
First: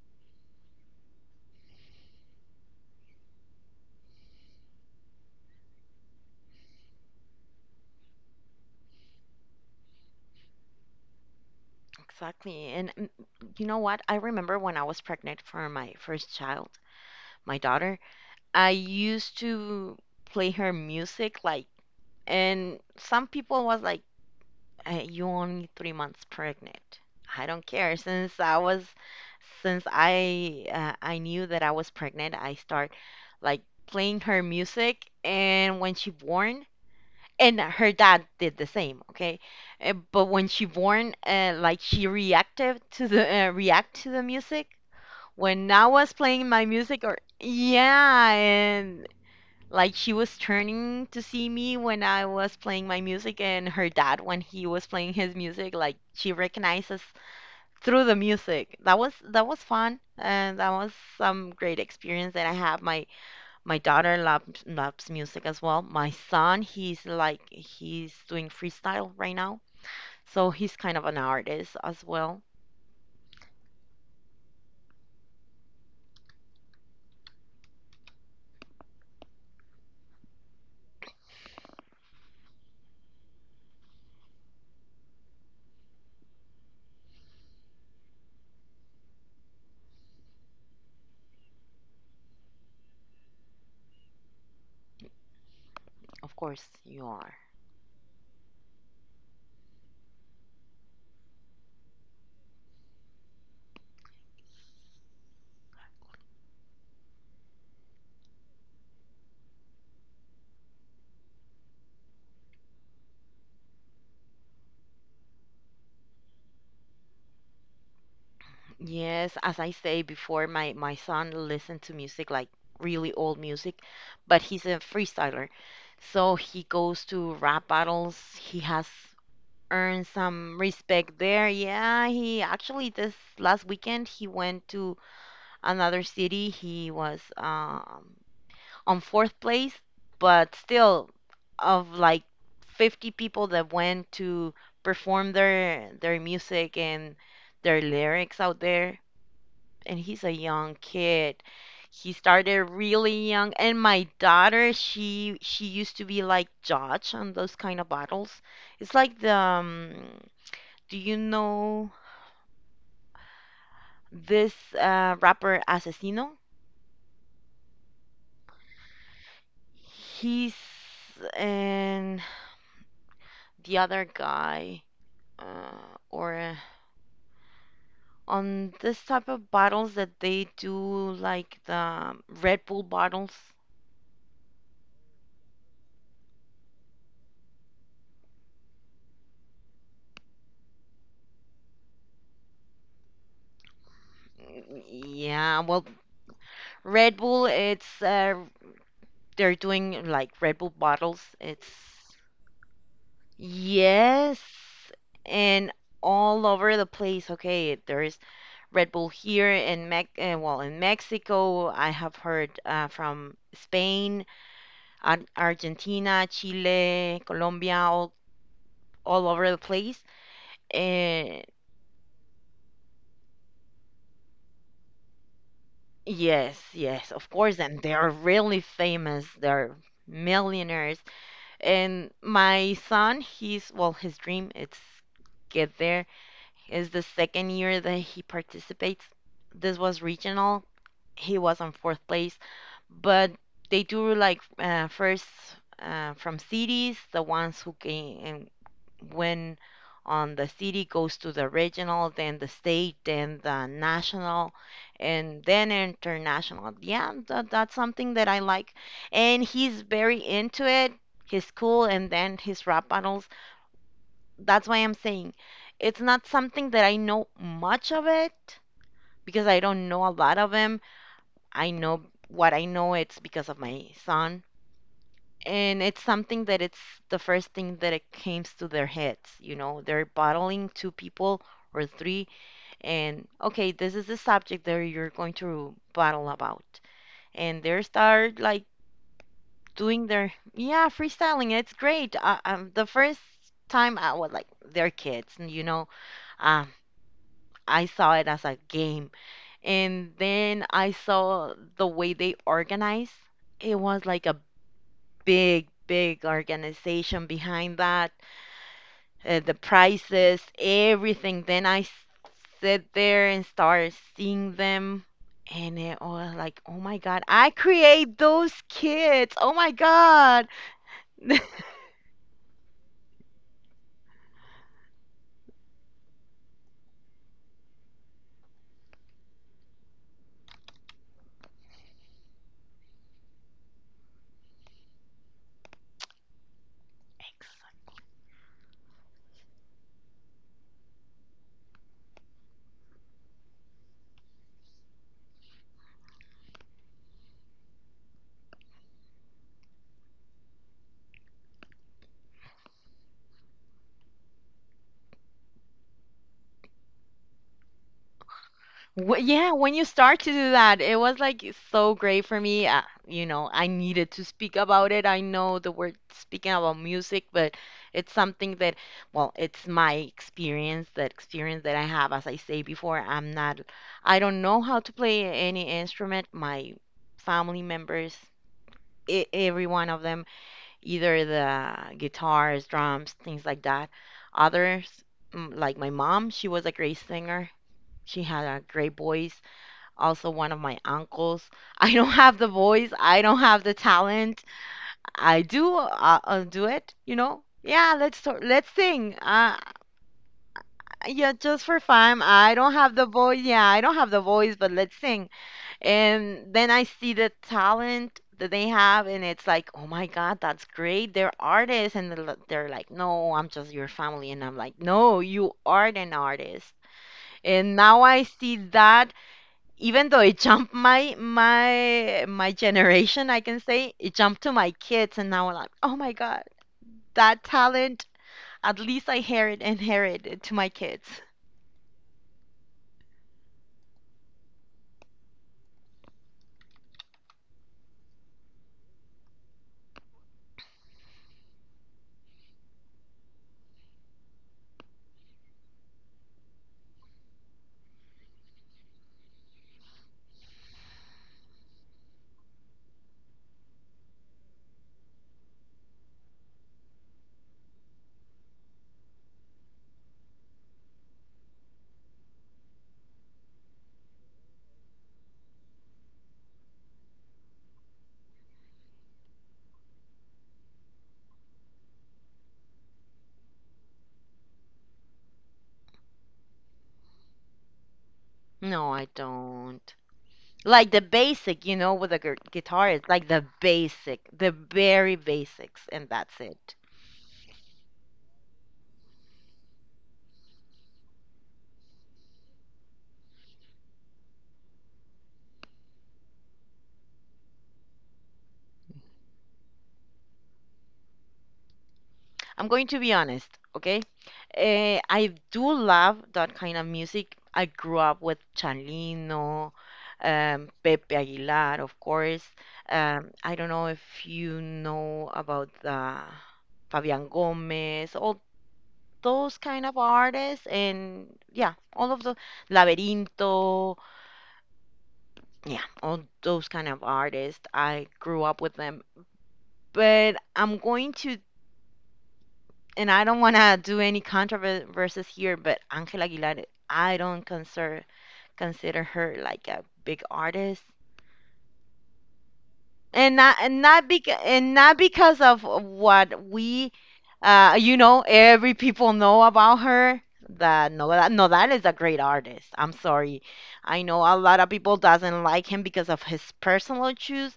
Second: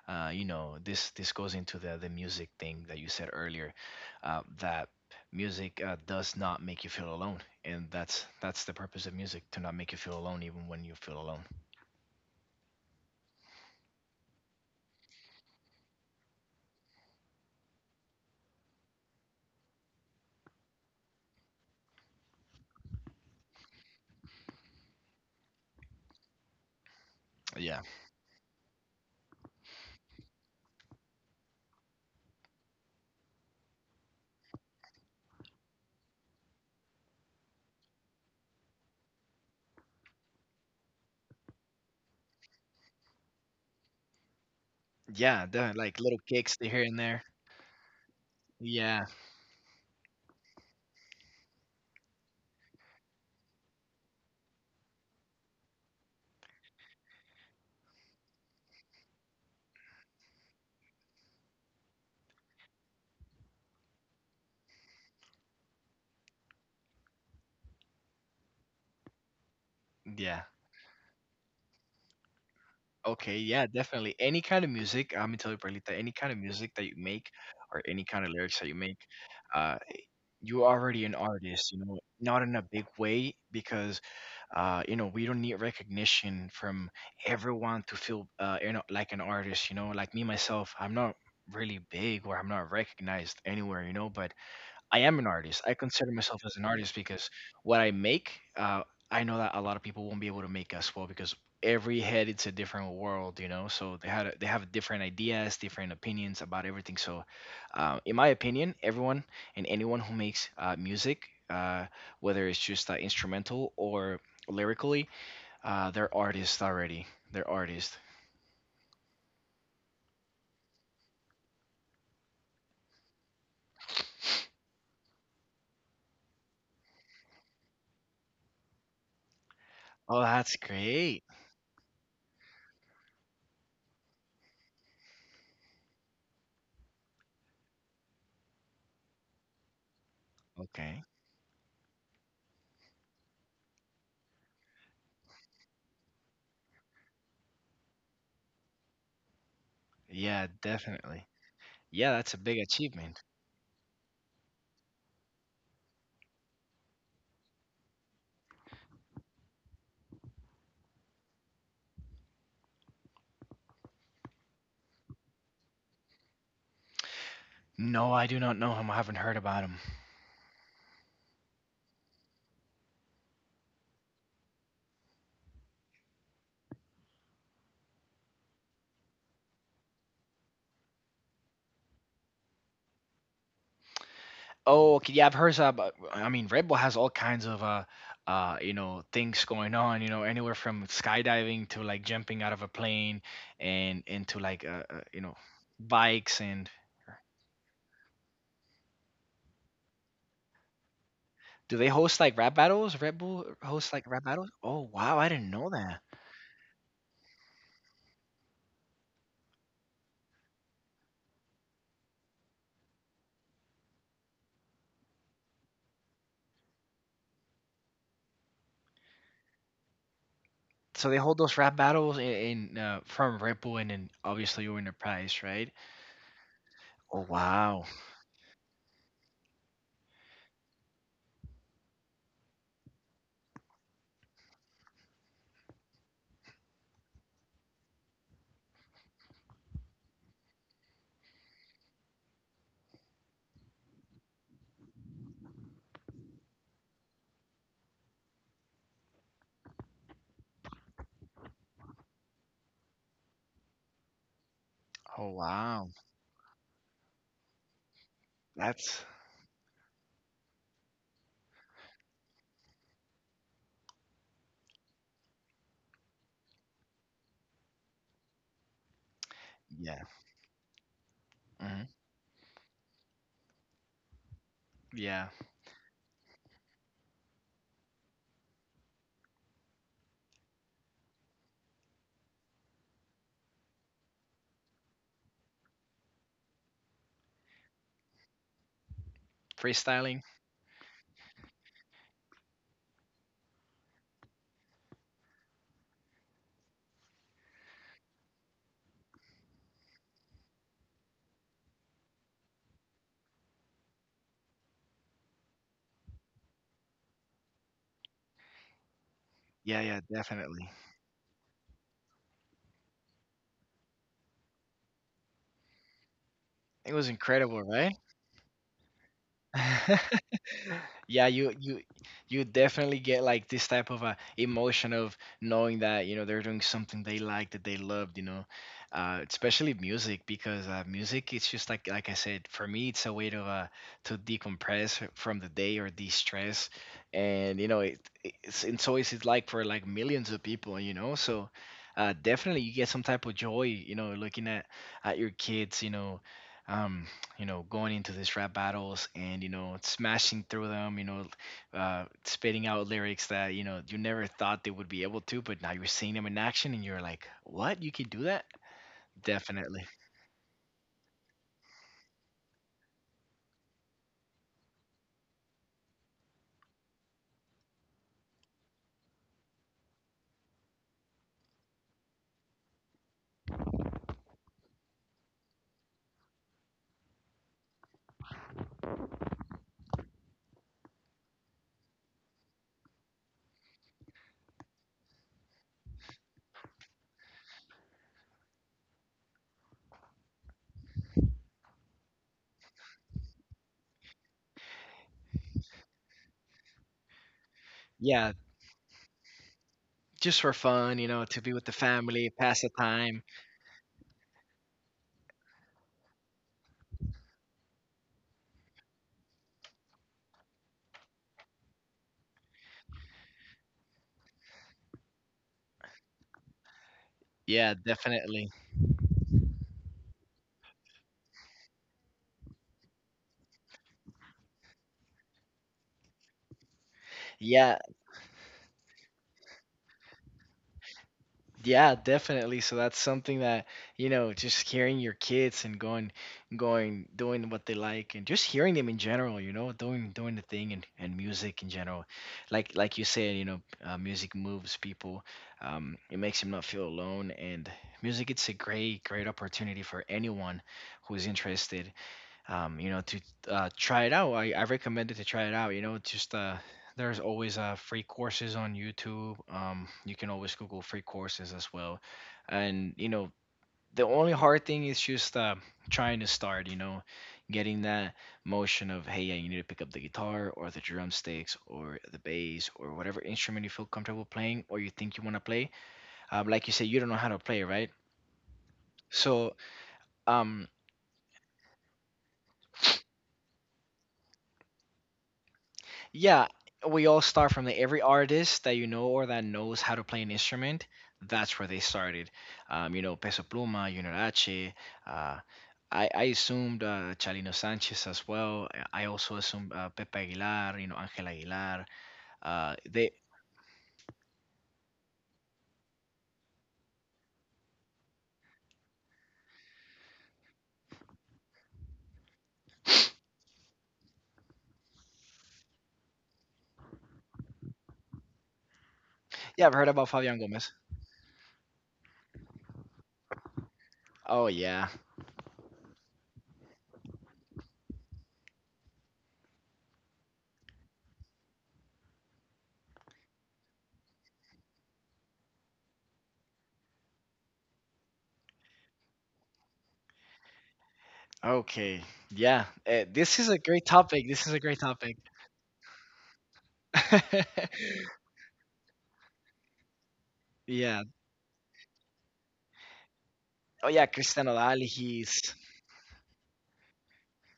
Speaker 2: uh, you know, this this goes into the the music thing that you said earlier, uh, that music uh, does not make you feel alone, and that's that's the purpose of music: to not make you feel alone, even when you feel alone.
Speaker 1: Exactly. And mm, you know what? I remember when I was pregnant for my first child, my daughter, I used to play her music like and some people was like uh, you only three months pregnant. I don't
Speaker 2: Yeah,
Speaker 1: care. Since I was, since I uh, I knew that I was pregnant, I start like playing her music. And when she born, and her dad did the same. Okay. Uh, but when she born, uh, like she reacted to the uh, react to the music.
Speaker 2: yeah,
Speaker 1: When
Speaker 2: the,
Speaker 1: I
Speaker 2: like
Speaker 1: was
Speaker 2: little
Speaker 1: playing
Speaker 2: kicks
Speaker 1: my
Speaker 2: here and
Speaker 1: music, or
Speaker 2: there.
Speaker 1: yeah,
Speaker 2: Yeah.
Speaker 1: and like she was turning to see me when I was playing my music, and her dad when he was playing his music, like she recognizes through the music. That was that was fun, and that was some great experience that I have. My my daughter loves loves music as well. My son, he's like he's doing freestyle right now,
Speaker 2: Yeah.
Speaker 1: so he's kind of an artist as well.
Speaker 2: Okay. Yeah, definitely. Any kind of music, I'm gonna tell you, Perlita, any kind of music that you make or any kind of lyrics that you make, uh, you're already an artist, you know, not in a big way, because uh, you know, we don't need recognition from everyone to feel, uh, you know, like an artist. You know, like me, myself, I'm not really big, or I'm not recognized anywhere, you know, but I am an artist. I consider
Speaker 1: Of
Speaker 2: myself as an
Speaker 1: course,
Speaker 2: artist
Speaker 1: you
Speaker 2: because
Speaker 1: are.
Speaker 2: what I make, uh, I know that a lot of people won't be able to make as well, because every head it's a different world, you know. So they had a, they have different ideas, different opinions about everything. So, uh, in my opinion, everyone and anyone who makes uh, music, uh, whether it's just uh, instrumental or lyrically, uh, they're artists already. They're artists.
Speaker 1: Yes, as I say before, my my son listened to music like really old music, but he's a freestyler. So he goes to rap battles. He has earned
Speaker 2: Oh, that's
Speaker 1: some respect
Speaker 2: great.
Speaker 1: there. Yeah, he actually this last weekend he went to another city. He was um on fourth place, but
Speaker 2: Okay.
Speaker 1: still of like fifty people that went to perform their their music and their lyrics out there, and he's a
Speaker 2: Yeah,
Speaker 1: young
Speaker 2: definitely.
Speaker 1: kid. He
Speaker 2: Yeah, that's a
Speaker 1: started
Speaker 2: big achievement.
Speaker 1: really young, and my daughter, she she used to be like judge on those kind of battles. It's like the um, do you know this uh, rapper Asesino?
Speaker 2: No, I do not know him. I haven't heard about him.
Speaker 1: He's and the other guy, uh, or uh, on this type of bottles that they do, like the Red Bull bottles.
Speaker 2: Oh, okay. Yeah, I've heard about. I mean, Red Bull has all kinds of uh, uh, you know, things going on. You know, anywhere from skydiving to like jumping out of a plane, and into like uh, uh, you know,
Speaker 1: Yeah, well,
Speaker 2: bikes and.
Speaker 1: Red Bull, it's uh, they're doing like Red Bull bottles.
Speaker 2: Do they
Speaker 1: It's
Speaker 2: host like rap battles? Red Bull hosts like rap
Speaker 1: yes,
Speaker 2: battles. Oh wow, I didn't know
Speaker 1: and
Speaker 2: that.
Speaker 1: all over the place. Okay, there is Red Bull here in Mex uh, well in Mexico. I have heard uh, from Spain, Ar- Argentina, Chile, Colombia, all all over the place.
Speaker 2: So they hold
Speaker 1: And
Speaker 2: those rap battles in, in uh, from Red Bull, and then obviously you win a prize, right?
Speaker 1: yes, yes,
Speaker 2: Oh
Speaker 1: of course, and
Speaker 2: wow,
Speaker 1: they are really famous. They're millionaires. And my son, he's well, his dream it's get there. It's the second year that he participates. This was regional. He was on fourth place, but they do like uh, first uh, from cities. The ones who came and win on the city goes to the regional, then the state, then the national,
Speaker 2: oh
Speaker 1: and then
Speaker 2: wow,
Speaker 1: international. Yeah, that, that's something that I like,
Speaker 2: that's
Speaker 1: and he's very into it. His school and then his rap battles, that's why I'm saying it's not something that I know much of it, because I don't
Speaker 2: yeah,
Speaker 1: know a lot of him. I
Speaker 2: hmm
Speaker 1: know what I know it's because of my son.
Speaker 2: yeah,
Speaker 1: And it's something that it's the first thing that it comes to their heads, you know. They're bottling two people or three, and okay, this is the subject that you're going to battle about. And they start like doing
Speaker 2: freestyling.
Speaker 1: their, yeah, freestyling. It's great. I, I, the first time I was like, they're kids, you know. Uh, I saw it as a game. And then I saw the way they organize. It was like a big, big organization behind that, uh, the
Speaker 2: Yeah, yeah,
Speaker 1: prices,
Speaker 2: definitely.
Speaker 1: everything. Then I s- sit there and started seeing them. And it was like, oh
Speaker 2: It
Speaker 1: my
Speaker 2: was
Speaker 1: God, I
Speaker 2: incredible, right?
Speaker 1: create those kids. Oh my God.
Speaker 2: Yeah, you you you definitely get like this type of a emotion of knowing that, you know, they're doing something they like, that they loved, you know. Uh, especially music, because uh, music, it's just like like I said, for me it's a way to uh, to decompress from the day or de-stress. And you know, it it's and so is it, like, for like millions of people, you know. So uh, definitely you get some type of joy, you know, looking at at your kids, you know, um you know, going into these rap battles and, you know, smashing through them, you know, uh, spitting out lyrics that you know you never thought they would be able to, but now you're seeing them in action and you're like, what? You can do that?
Speaker 1: Wh- yeah, when
Speaker 2: Definitely.
Speaker 1: you start to do that, it was like so great for me. Uh, you know, I needed to speak about it. I know the word speaking about music, but it's something that, well, it's my experience, that experience that I have. As I say before, I'm not, I don't know how to play any instrument. My family members, e- every one of them, either the guitars, drums, things like that. Others, mm, like my mom, she was a great singer. She had a great voice, also one of my uncles. I don't have the voice, I don't have the talent. I do uh, uh, do it, you know. Yeah, let's
Speaker 2: Yeah,
Speaker 1: so- let's sing. Uh,
Speaker 2: just for fun, you know,
Speaker 1: yeah,
Speaker 2: to be
Speaker 1: just
Speaker 2: with the
Speaker 1: for fun.
Speaker 2: family,
Speaker 1: I
Speaker 2: pass the
Speaker 1: don't have the
Speaker 2: time.
Speaker 1: voice. Yeah, I don't have the voice, but let's sing. And then I see the talent that they have, and it's like, oh my God, that's great. They're artists, and they're li- they're like, no, I'm just your family, and I'm like, no, you are an artist. And
Speaker 2: Yeah,
Speaker 1: now I
Speaker 2: definitely.
Speaker 1: see that even though it jumped my my my generation, I can say it jumped to my kids, and now I'm like, oh my God, that
Speaker 2: Yeah,
Speaker 1: talent. At least I inherit inherited to my kids.
Speaker 2: yeah, definitely. So that's something that, you know, just hearing your kids and going going doing what they like and just hearing them in general, you know, doing doing the thing and, and music in general. Like like you said, you know, uh, music moves people. Um, it makes them not feel alone. And music, it's a great great opportunity for anyone who's interested, um, you know, to uh, try it out. I, I recommend it. To try it out, you know, just uh, there's always uh, free courses on YouTube. Um, you can always Google free courses as well. And you know, the only hard thing is just uh, trying to start. You know, getting that motion of hey, yeah, you need to pick up the guitar or the drumsticks or the bass or whatever instrument you feel comfortable playing or you think you want to play. Um, like you said, you don't know how to play, right?
Speaker 1: No, I
Speaker 2: So
Speaker 1: don't.
Speaker 2: um,
Speaker 1: Like the basic, you know, with a guitar, it's like the basic, the very basics, and that's
Speaker 2: yeah,
Speaker 1: it.
Speaker 2: we all start from the, every artist that you know or that knows how to play an instrument. That's where they started. Um, you know, Peso Pluma, Junior H. Uh, I, I assumed uh, Chalino Sanchez as well. I I also assumed uh, Pepe Aguilar, you know, Angel Aguilar.
Speaker 1: I'm
Speaker 2: Uh,
Speaker 1: going to
Speaker 2: they,
Speaker 1: be honest, okay? Uh, I do love that kind of music. I grew up with Chalino, um, Pepe Aguilar, of course. Um, I don't know if you know about uh, Fabian Gomez, all those
Speaker 2: yeah, I've
Speaker 1: kind
Speaker 2: heard
Speaker 1: of
Speaker 2: about Fabian
Speaker 1: artists,
Speaker 2: Gomez.
Speaker 1: and yeah, all of the Laberinto,
Speaker 2: Oh, yeah.
Speaker 1: yeah, all those kind of artists. I grew up with them. But I'm going to, and I don't want to do any controversies here, but Angela Aguilar, I don't consider consider her like a big artist,
Speaker 2: Okay. Yeah. Uh,
Speaker 1: and
Speaker 2: this is
Speaker 1: not
Speaker 2: a
Speaker 1: and
Speaker 2: great
Speaker 1: not
Speaker 2: topic.
Speaker 1: beca-
Speaker 2: This is a
Speaker 1: and
Speaker 2: great
Speaker 1: not
Speaker 2: topic.
Speaker 1: because of what we, uh, you know, every people know about her. That
Speaker 2: Yeah.
Speaker 1: no, that no, that is a great artist. I'm sorry,
Speaker 2: Oh,
Speaker 1: I
Speaker 2: yeah.
Speaker 1: know a
Speaker 2: Cristiano
Speaker 1: lot of
Speaker 2: Dali,
Speaker 1: people doesn't
Speaker 2: he's
Speaker 1: like him because of his personal choice,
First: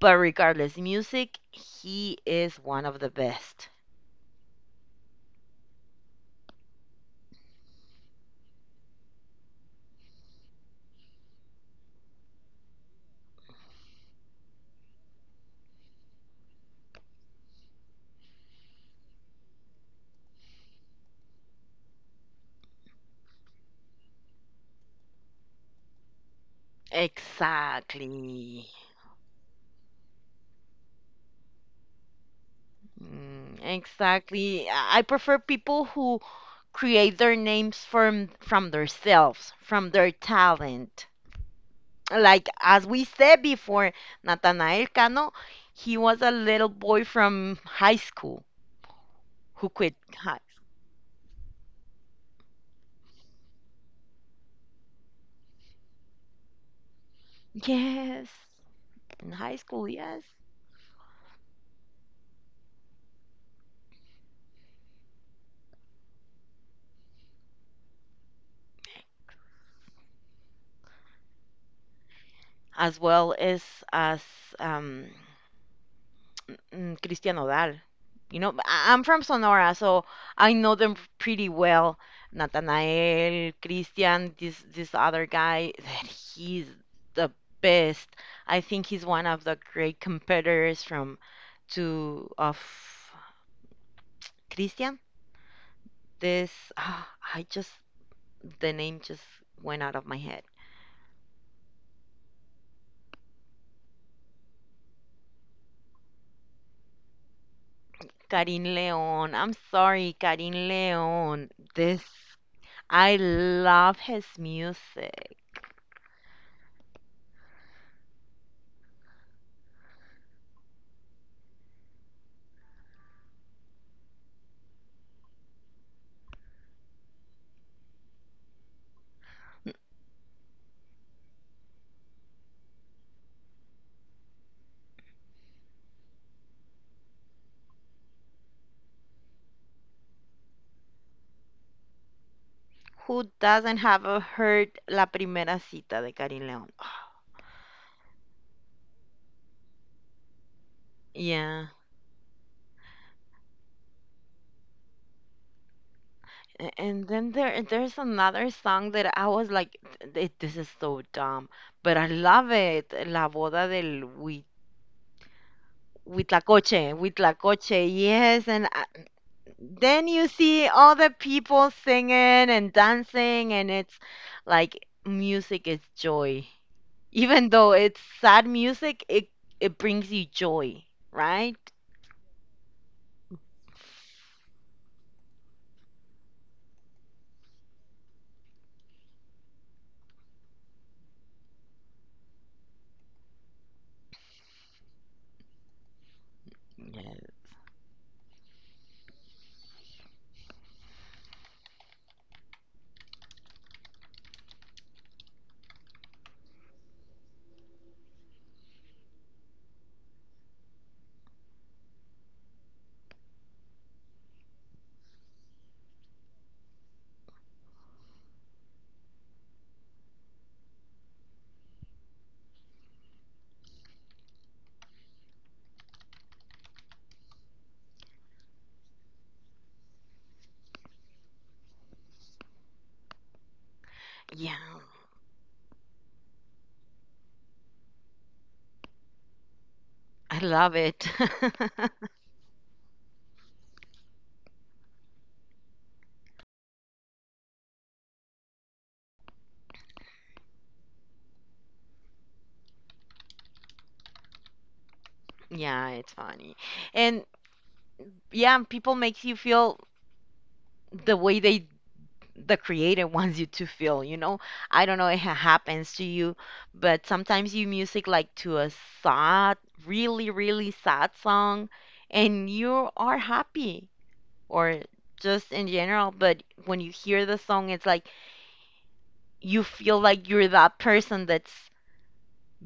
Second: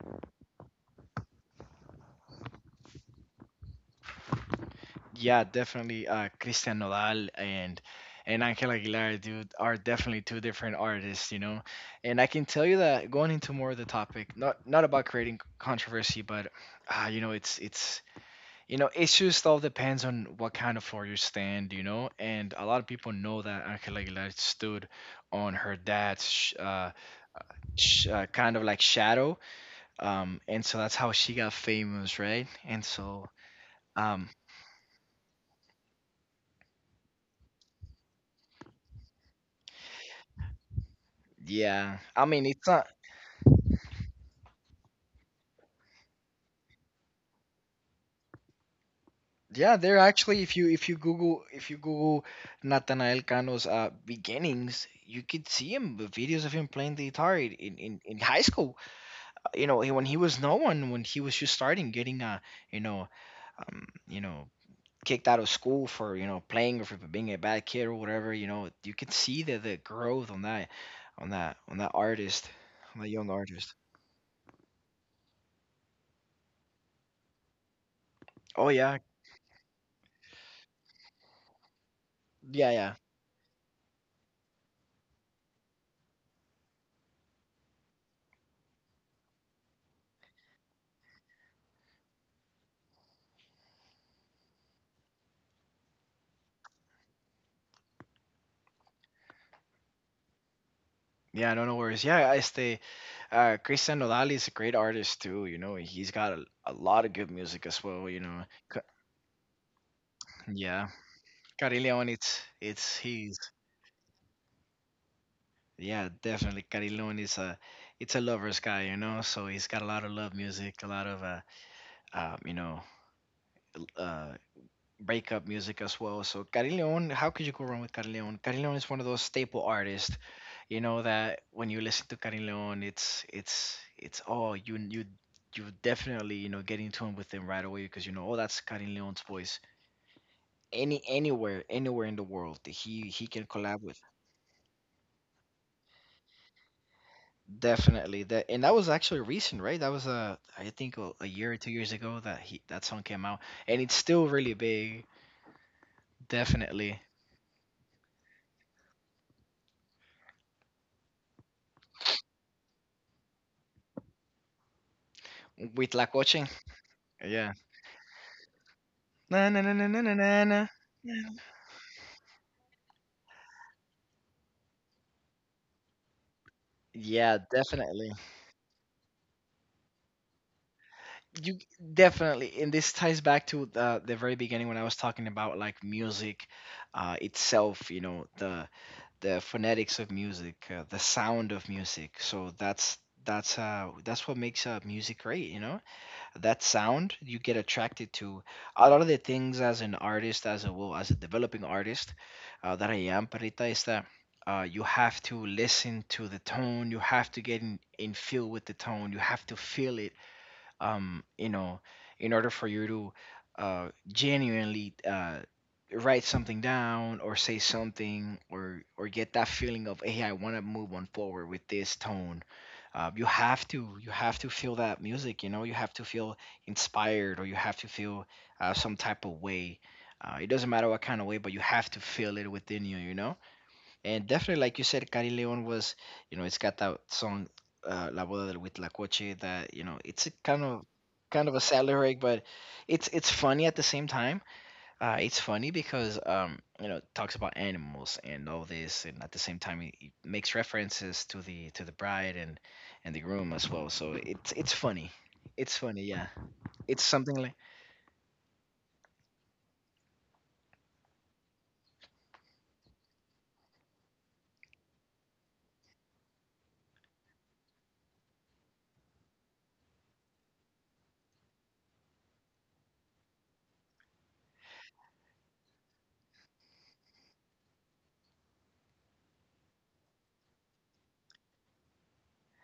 Speaker 1: but regardless, music, he is one of the best.
Speaker 2: yeah, definitely. Uh, Christian Nodal and and Angel Aguilar, dude, are definitely two different artists, you know. And I can tell you that going into more of the topic, not not about creating c- controversy, but uh, you know, it's it's you know, it just all depends on what kind of floor you stand, you know. And a lot of people know that Angel Aguilar stood on her dad's sh- uh, sh- uh, kind of
Speaker 1: Exactly.
Speaker 2: like shadow, um, and so that's how she got famous, right? And so,
Speaker 1: Mm,
Speaker 2: um,
Speaker 1: exactly. I I prefer people who create their names from from themselves, from their talent.
Speaker 2: yeah, I
Speaker 1: Like
Speaker 2: mean, it's
Speaker 1: as
Speaker 2: not.
Speaker 1: we said before, Nathanael Cano, he was a little boy from high school who
Speaker 2: Yeah,
Speaker 1: quit
Speaker 2: they're
Speaker 1: high.
Speaker 2: actually, if you if you Google, if you Google Nathanael Cano's uh, beginnings, you could see him the videos of him playing the guitar in, in, in in
Speaker 1: Yes,
Speaker 2: high school.
Speaker 1: in
Speaker 2: Uh,
Speaker 1: high
Speaker 2: You know,
Speaker 1: school,
Speaker 2: when he
Speaker 1: yes.
Speaker 2: was no one, when he was just starting, getting uh you know, um, you know, kicked out of school for you know playing or for being a bad kid or whatever. You know, you could see the the growth on that on that on that artist,
Speaker 1: As
Speaker 2: on that young
Speaker 1: well
Speaker 2: artist.
Speaker 1: as as um mm, Christian Odal. You know,
Speaker 2: Oh
Speaker 1: I-
Speaker 2: yeah,
Speaker 1: I'm from Sonora, so I know them pretty well.
Speaker 2: yeah, yeah.
Speaker 1: Nathanael, Christian, this this other guy, he's the best. I think he's one of the great competitors from to of Christian. This ah, I just the name just went out of my head.
Speaker 2: Yeah, no, no worries. Yeah, este, uh, Christian Nodal is a great artist too. You know, he's got a, a lot of good music as well. You know,
Speaker 1: Karin
Speaker 2: Ca-
Speaker 1: Leon. I'm sorry, Karin
Speaker 2: yeah,
Speaker 1: Leon.
Speaker 2: Cari
Speaker 1: This
Speaker 2: León, it's it's
Speaker 1: I
Speaker 2: he's
Speaker 1: love his music.
Speaker 2: yeah, definitely Cari León is a it's a lover's guy. You know, so he's got a lot of love music, a lot of uh, uh you know, uh, breakup music as well. So Carillon, how could you go wrong with Carillon? Carillon is one of those staple artists, you know, that when you listen to Carillon, it's it's it's oh you you you definitely, you know, get in tune with him right away because you know, oh, that's Carillon's voice. Any anywhere anywhere in the world that he he
Speaker 1: Who
Speaker 2: can
Speaker 1: doesn't
Speaker 2: collab with.
Speaker 1: have a heard La Primera Cita de Karin Leon?
Speaker 2: Definitely that, and that was actually recent, right? That was uh, I think a, a year or
Speaker 1: Yeah.
Speaker 2: two years ago that he that song came out, and it's still really big.
Speaker 1: A-
Speaker 2: Definitely
Speaker 1: And then there there's another song that I was like, "Th- this is so dumb, but I love it. La boda del Huit-
Speaker 2: with La Coche.
Speaker 1: Huitlacoche,"
Speaker 2: Yeah.
Speaker 1: Huitlacoche, yes. And I,
Speaker 2: Na na na na na
Speaker 1: then
Speaker 2: na
Speaker 1: you
Speaker 2: na. Na.
Speaker 1: see all the people singing and dancing, and it's like music is joy.
Speaker 2: Yeah,
Speaker 1: Even though it's
Speaker 2: definitely.
Speaker 1: sad music, it it brings you joy,
Speaker 2: You
Speaker 1: right?
Speaker 2: definitely, and this ties back to the, the very beginning when I was talking about like music uh, itself. You know, the the phonetics of music, uh, the sound of music. So that's that's uh that's what makes uh music great. You know. That sound
Speaker 1: Yes.
Speaker 2: you get attracted to a lot of the things as an artist as a well as a developing artist uh, that I am parita is that uh, you have to listen to the tone, you have to get in, in feel with the tone, you have to feel it, um, you know, in order for you to uh, genuinely uh, write something down or say something or or get that feeling of hey, I want to move on forward with this tone. Uh, you have to you have to feel that music. You know, you have to feel inspired, or you have to feel uh, some type of way. Uh, it doesn't matter what kind of way, but you have to feel it within you. You know. And
Speaker 1: Yeah.
Speaker 2: definitely, like you said, Cari Leon was, you know, it's got that song, uh, La Boda del Huitlacoche, that, you know, it's a
Speaker 1: I
Speaker 2: kind
Speaker 1: love
Speaker 2: of
Speaker 1: it.
Speaker 2: kind of a sad lyric, but it's it's funny at the same time. Uh, it's funny because um, you know, it talks about animals and all this, and at the same time, it, it makes references to the to the bride and and the groom as well. So it's it's funny. It's
Speaker 1: Yeah,
Speaker 2: funny,
Speaker 1: it's
Speaker 2: yeah.
Speaker 1: funny.
Speaker 2: It's
Speaker 1: And
Speaker 2: something like
Speaker 1: yeah, people make you feel the way they, the creator, wants you to feel, you know? I don't know if it happens to you, but sometimes you music like to a sad, really, really sad song and you are happy or just in general, but when you hear the song it's like you feel like you're that person that's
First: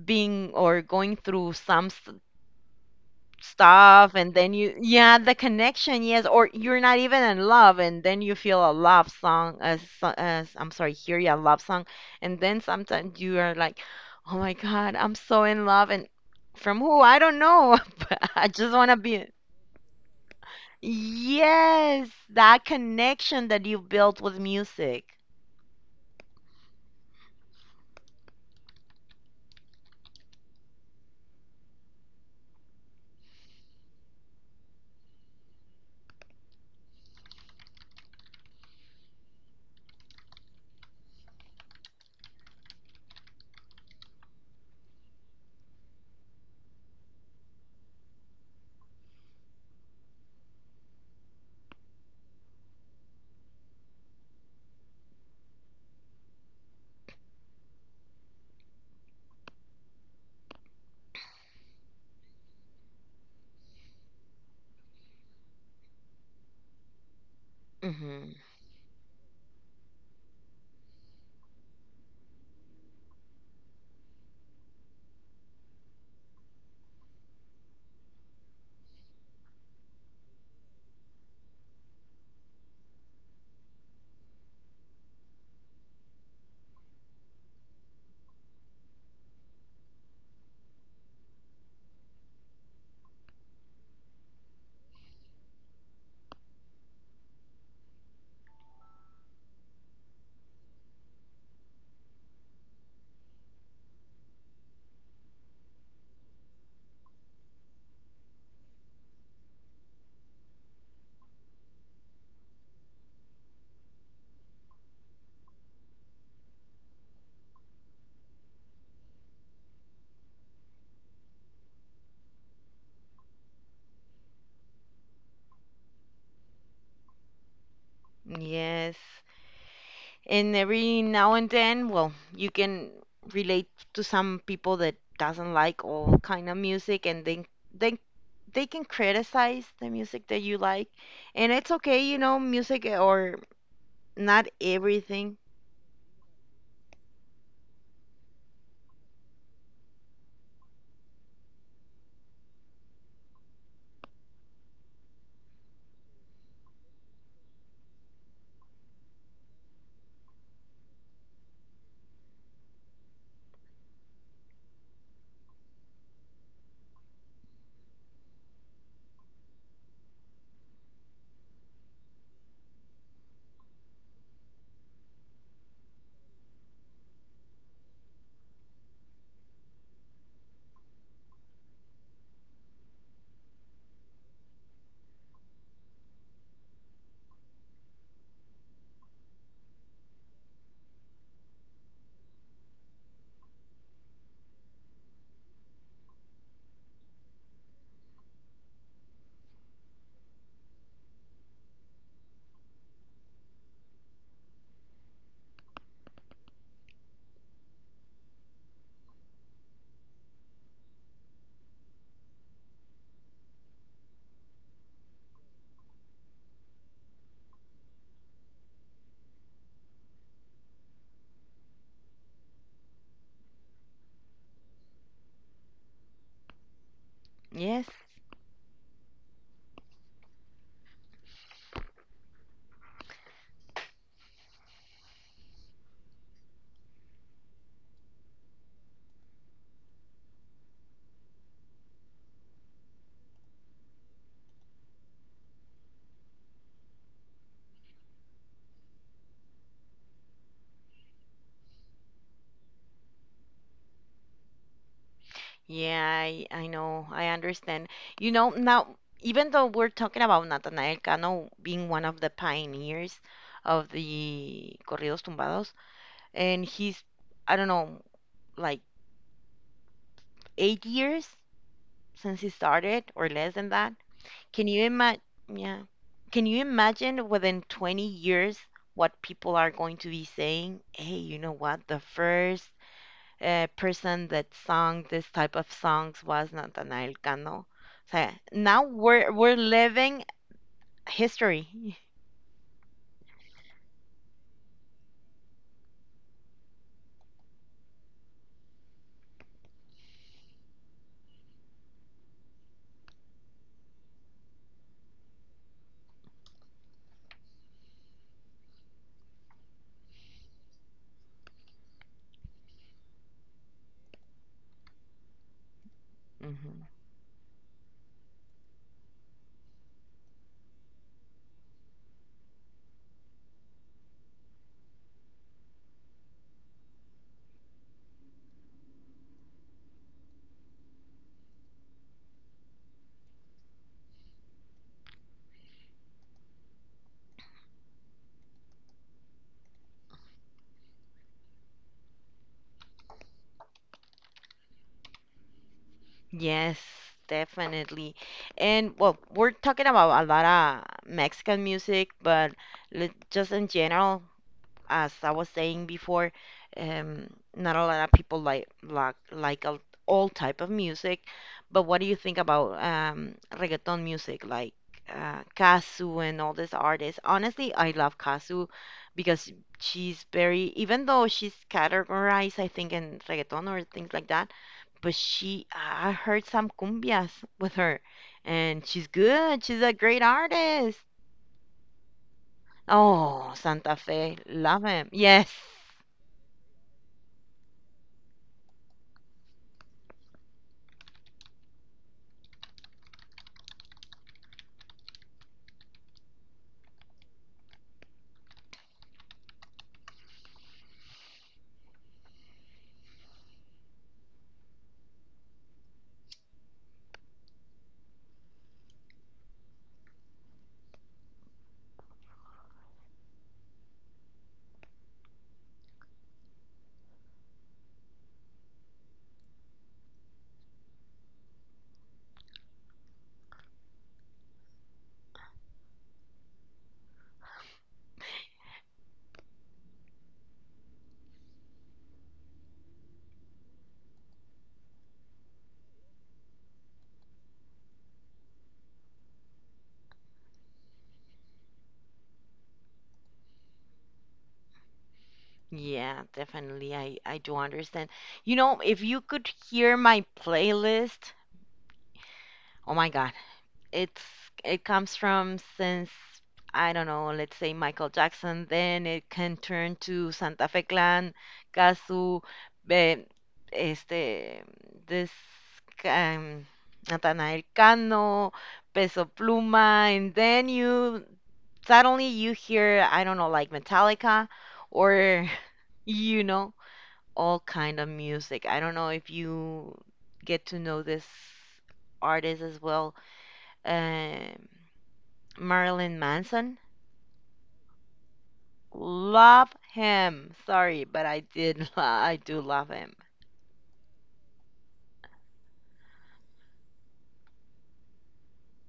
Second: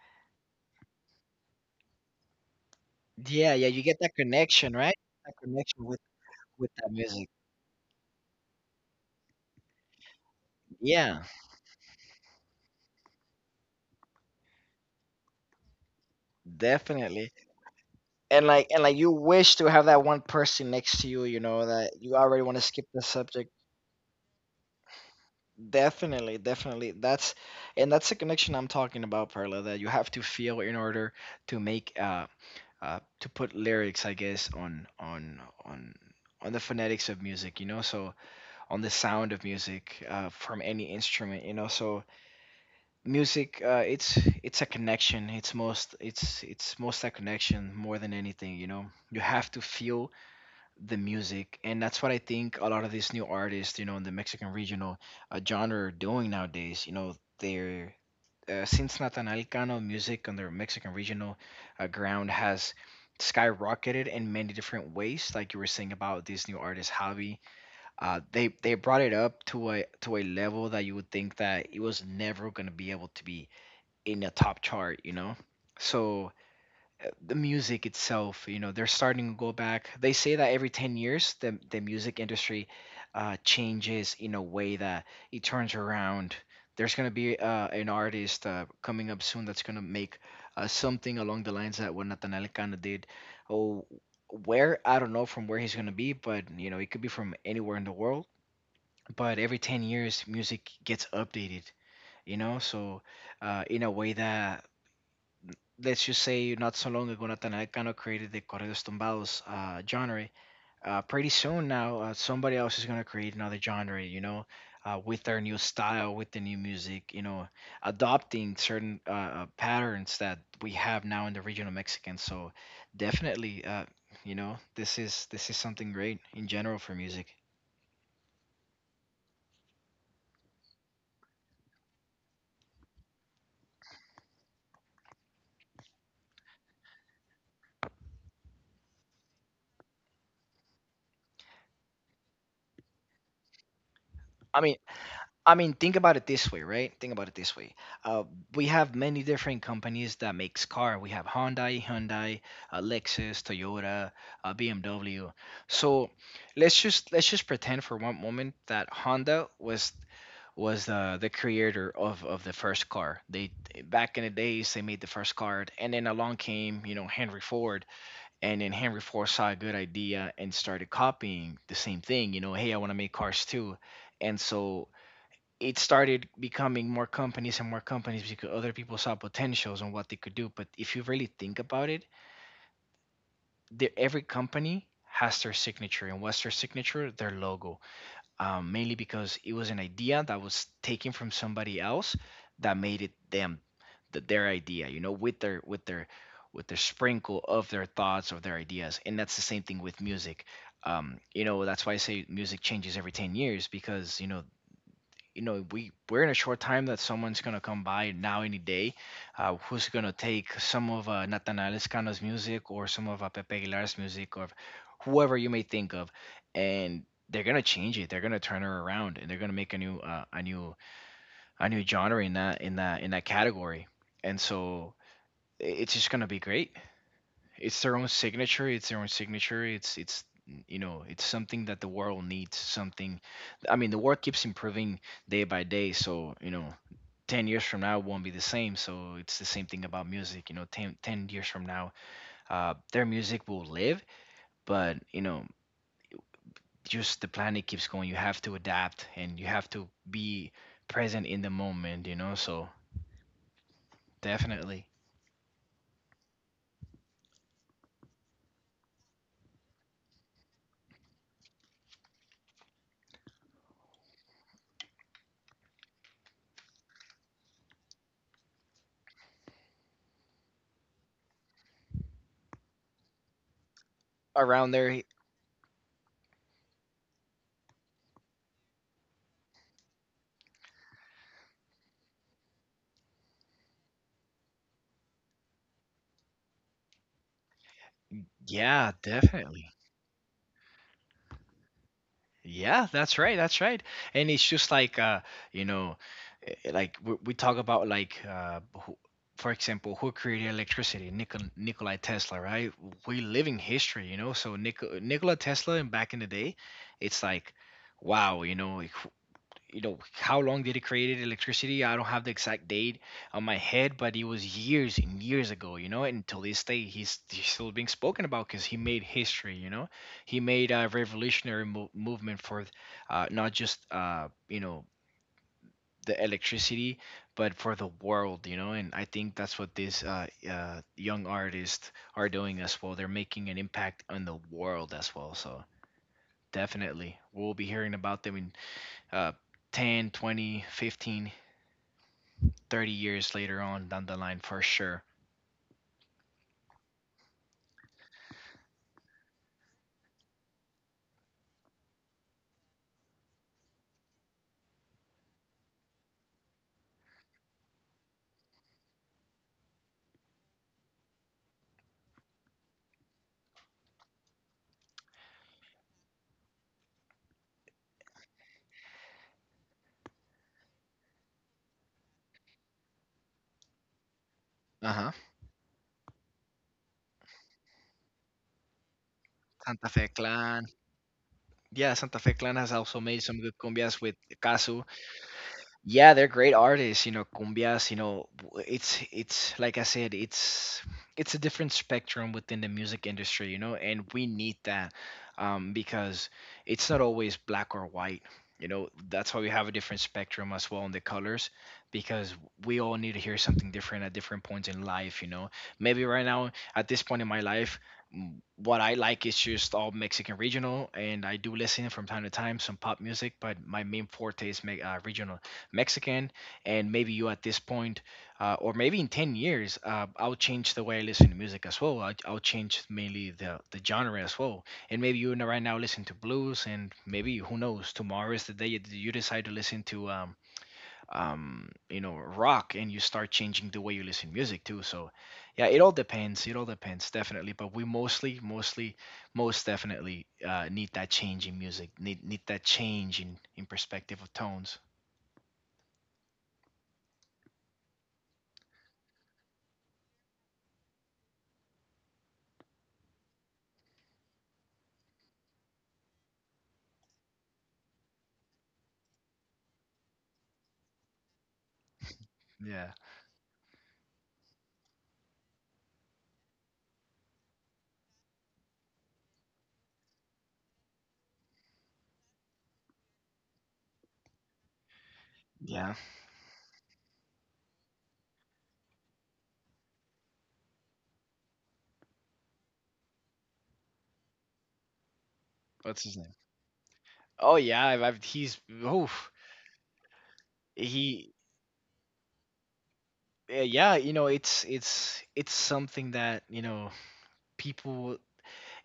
Speaker 1: being or going through some s-
Speaker 2: yeah, yeah. You get
Speaker 1: stuff,
Speaker 2: that
Speaker 1: and then
Speaker 2: connection,
Speaker 1: you,
Speaker 2: right?
Speaker 1: yeah, the
Speaker 2: That connection with
Speaker 1: connection, yes, or
Speaker 2: with
Speaker 1: you're
Speaker 2: that
Speaker 1: not even
Speaker 2: music.
Speaker 1: in love and then you feel a love song as, as I'm sorry hear
Speaker 2: Yeah,
Speaker 1: a love song, and then sometimes you are like, oh my God, I'm so in love, and from who I
Speaker 2: definitely.
Speaker 1: don't know, but
Speaker 2: and
Speaker 1: I
Speaker 2: like
Speaker 1: just
Speaker 2: and
Speaker 1: want
Speaker 2: like
Speaker 1: to
Speaker 2: you
Speaker 1: be,
Speaker 2: wish to have that one person next to you, you know that
Speaker 1: yes,
Speaker 2: you already want to
Speaker 1: that
Speaker 2: skip the
Speaker 1: connection
Speaker 2: subject.
Speaker 1: that you built with music.
Speaker 2: Definitely definitely that's And that's the connection I'm talking about, Perla, that you have to feel in order to make uh, uh to put lyrics, I guess, on on on on the phonetics of music, you know so, on the sound of music, uh, from any instrument, you know so music, uh, it's it's a connection. It's most it's it's most a connection, more than anything, you know you have to feel the music, and that's what I think a lot of these new artists, you know in the Mexican regional uh, genre are doing nowadays. You know they're uh, since Natanael Cano, music on the Mexican regional uh, ground has skyrocketed in many different ways, like you were saying about this new artist, Javi. uh,
Speaker 1: Hmm.
Speaker 2: they they brought it up to a to a level that you would think that it was never going to be able to be in a top chart, you know so, uh, the music itself, you know, they're starting to go back. They say that every 10 years, the, the music industry uh, changes in a way that it turns around. There's going to be uh, an artist uh, coming up soon that's going to make uh, something along the lines that what Nathaniel Cano did. Oh, where? I don't know from where he's going to be, but, you know, it could be from anywhere in the world. But every 10 years, music gets updated, you know, so, uh, in a way that, let's just say, not so long ago, Natanael Cano created the Corridos Tumbados uh, genre. Uh, pretty soon now, uh, somebody else is going to create another genre, you know, uh, with their new style, with the new music, you know, adopting certain uh, uh, patterns that we have now in the regional Mexican. So definitely, uh, you know, this is this is something great in general for music.
Speaker 1: Yes, and every now and then, well, you can relate to some people that doesn't like all kind of music, and then they they can criticize the music that you like, and it's okay, you know. Music or not
Speaker 2: I mean.
Speaker 1: everything.
Speaker 2: I mean, think about it this way, right? Think about it this way. Uh, we have many different companies that makes car. We have Hyundai, Hyundai, uh, Lexus, Toyota, uh, B M W. So let's just let's just pretend for one moment that Honda was was the the creator of of the first car. They, back in the days, they made the first car, and then along came, you know Henry Ford, and then Henry Ford saw a good idea and started copying the same thing. You know, hey, I want to make cars too, and so it started becoming more companies and more companies because other people saw potentials on what they could do. But if you really think about it, the, every company has their signature, and what's their signature? Their logo, um, mainly because it was an idea that was taken from somebody else that made it them, that their idea, you know, with their with their with their sprinkle of their thoughts of their ideas, and that's the same thing with music. Um, you know, that's why I say music changes every ten years, because you know you know, we we're in a short time that someone's gonna come by now, any day, uh, who's gonna take some of uh, Natanael Escano's music, or some of uh, Pepe Aguilar's music, or whoever you may think of, and they're gonna change it. They're gonna turn her around, and they're gonna make a new uh, a new a new genre in that in that in that category. And so i- it's just gonna be great. It's
Speaker 1: Yes.
Speaker 2: their own signature. It's their own signature. It's it's you know it's something that the world needs. Something, I mean, the world keeps improving day by day. So, you know, ten years from now won't be the same. So it's the same thing about music. You know, ten ten years from now, uh, their music will live, but, you know, just the planet keeps going. You have to adapt and you have to be present in the moment. You know, so definitely.
Speaker 1: Yeah, i i know, I understand. You know, now even though we're talking about Natanael Cano being one of the pioneers of the corridos tumbados, and he's, I don't know, like eight years since he started or less than that. Can
Speaker 2: Around
Speaker 1: you
Speaker 2: there.
Speaker 1: imagine? Yeah. Can you imagine within twenty years what people are going to be saying? Hey, you know what? The first uh, person that sung this type of songs was Nathaniel Cano. So now
Speaker 2: Yeah,
Speaker 1: we're we're
Speaker 2: definitely.
Speaker 1: living history.
Speaker 2: Yeah, that's right. That's right. And it's just like uh, you know, eh, eh, like we, we talk about, like, uh, who, for example, who created electricity? Nikol Nikolai Tesla, right? We live in history, you know. So Nikol Nikola Tesla, and back in the day, it's like, wow, you know, you know how long did it created electricity, I don't have the exact date on my head, but it was years and years ago, you know, and till this day,
Speaker 1: Hmm.
Speaker 2: he's, he's still being spoken about because he made history, you know. He made a revolutionary mo- movement for, uh, not just, uh, you know the electricity, but for the world, you know. And I think that's what these uh, uh, young artists are doing as well. They're making an impact on the world as well. So definitely we'll be hearing about them in uh, ten, twenty, fifteen, thirty years later on down the line for sure.
Speaker 1: Yes, definitely. And well, we're talking about a lot of Mexican music, but li- just in general, as I was saying before, um, not a lot of people like like like all, all type of music. But what do you think about um, reggaeton music, like uh, Casu and all these artists? Honestly, I love Casu because she's very, even though she's categorized, I think, in reggaeton or things like that,
Speaker 2: Uh huh.
Speaker 1: but she, I heard some cumbias with her, and she's good. She's
Speaker 2: Santa
Speaker 1: a
Speaker 2: Fe
Speaker 1: great
Speaker 2: Clan.
Speaker 1: artist.
Speaker 2: Yeah, Santa Fe Clan has also made some
Speaker 1: Oh,
Speaker 2: good
Speaker 1: Santa
Speaker 2: cumbias with
Speaker 1: Fe,
Speaker 2: Casu.
Speaker 1: love him. Yes.
Speaker 2: Yeah, they're great artists, you know cumbias, you know w- it's it's like I said, it's it's a different spectrum within the music industry, you know and we need that, um because it's not always black or white, you know that's why we have a different spectrum as well in the colors, because we all need to hear something different at different points in life, you know. Maybe right now, at this point in my life, m- what I like is just all Mexican regional, and I do listen from time to time some pop music, but my main forte is me- uh, regional Mexican, and maybe you, at this point, uh, or maybe in ten years, uh, I'll change the way I listen to music as well. I'll, I'll change mainly the the genre as well, and maybe you, n- right now listen to blues, and maybe, who knows, tomorrow is the day that you decide to listen to, um, um, you know rock, and you start changing the way you listen to music too. So, yeah, it all depends. It all depends, definitely, but we mostly, mostly, most definitely uh, need that change in music. Need need that change in, in perspective of tones.
Speaker 1: Yeah, definitely. I, I do understand. You know, if you could hear my playlist, oh my God, it's it comes from since I don't know, let's say Michael Jackson, then it can turn to Santa Fe Clan, Casu,
Speaker 2: Yeah.
Speaker 1: eh, este, this um, Natanael Cano, Peso Pluma, and then you suddenly you hear, I don't know, like Metallica or
Speaker 2: Yeah.
Speaker 1: you know, all kind of music. I don't know if you get to know this artist as well, um,
Speaker 2: What's
Speaker 1: Marilyn
Speaker 2: his name?
Speaker 1: Manson.
Speaker 2: Oh yeah, I've, I've he's oof.
Speaker 1: Love him. Sorry, but
Speaker 2: he
Speaker 1: I did. lo- I do love him.
Speaker 2: uh, yeah, you know, it's it's it's something that you know people,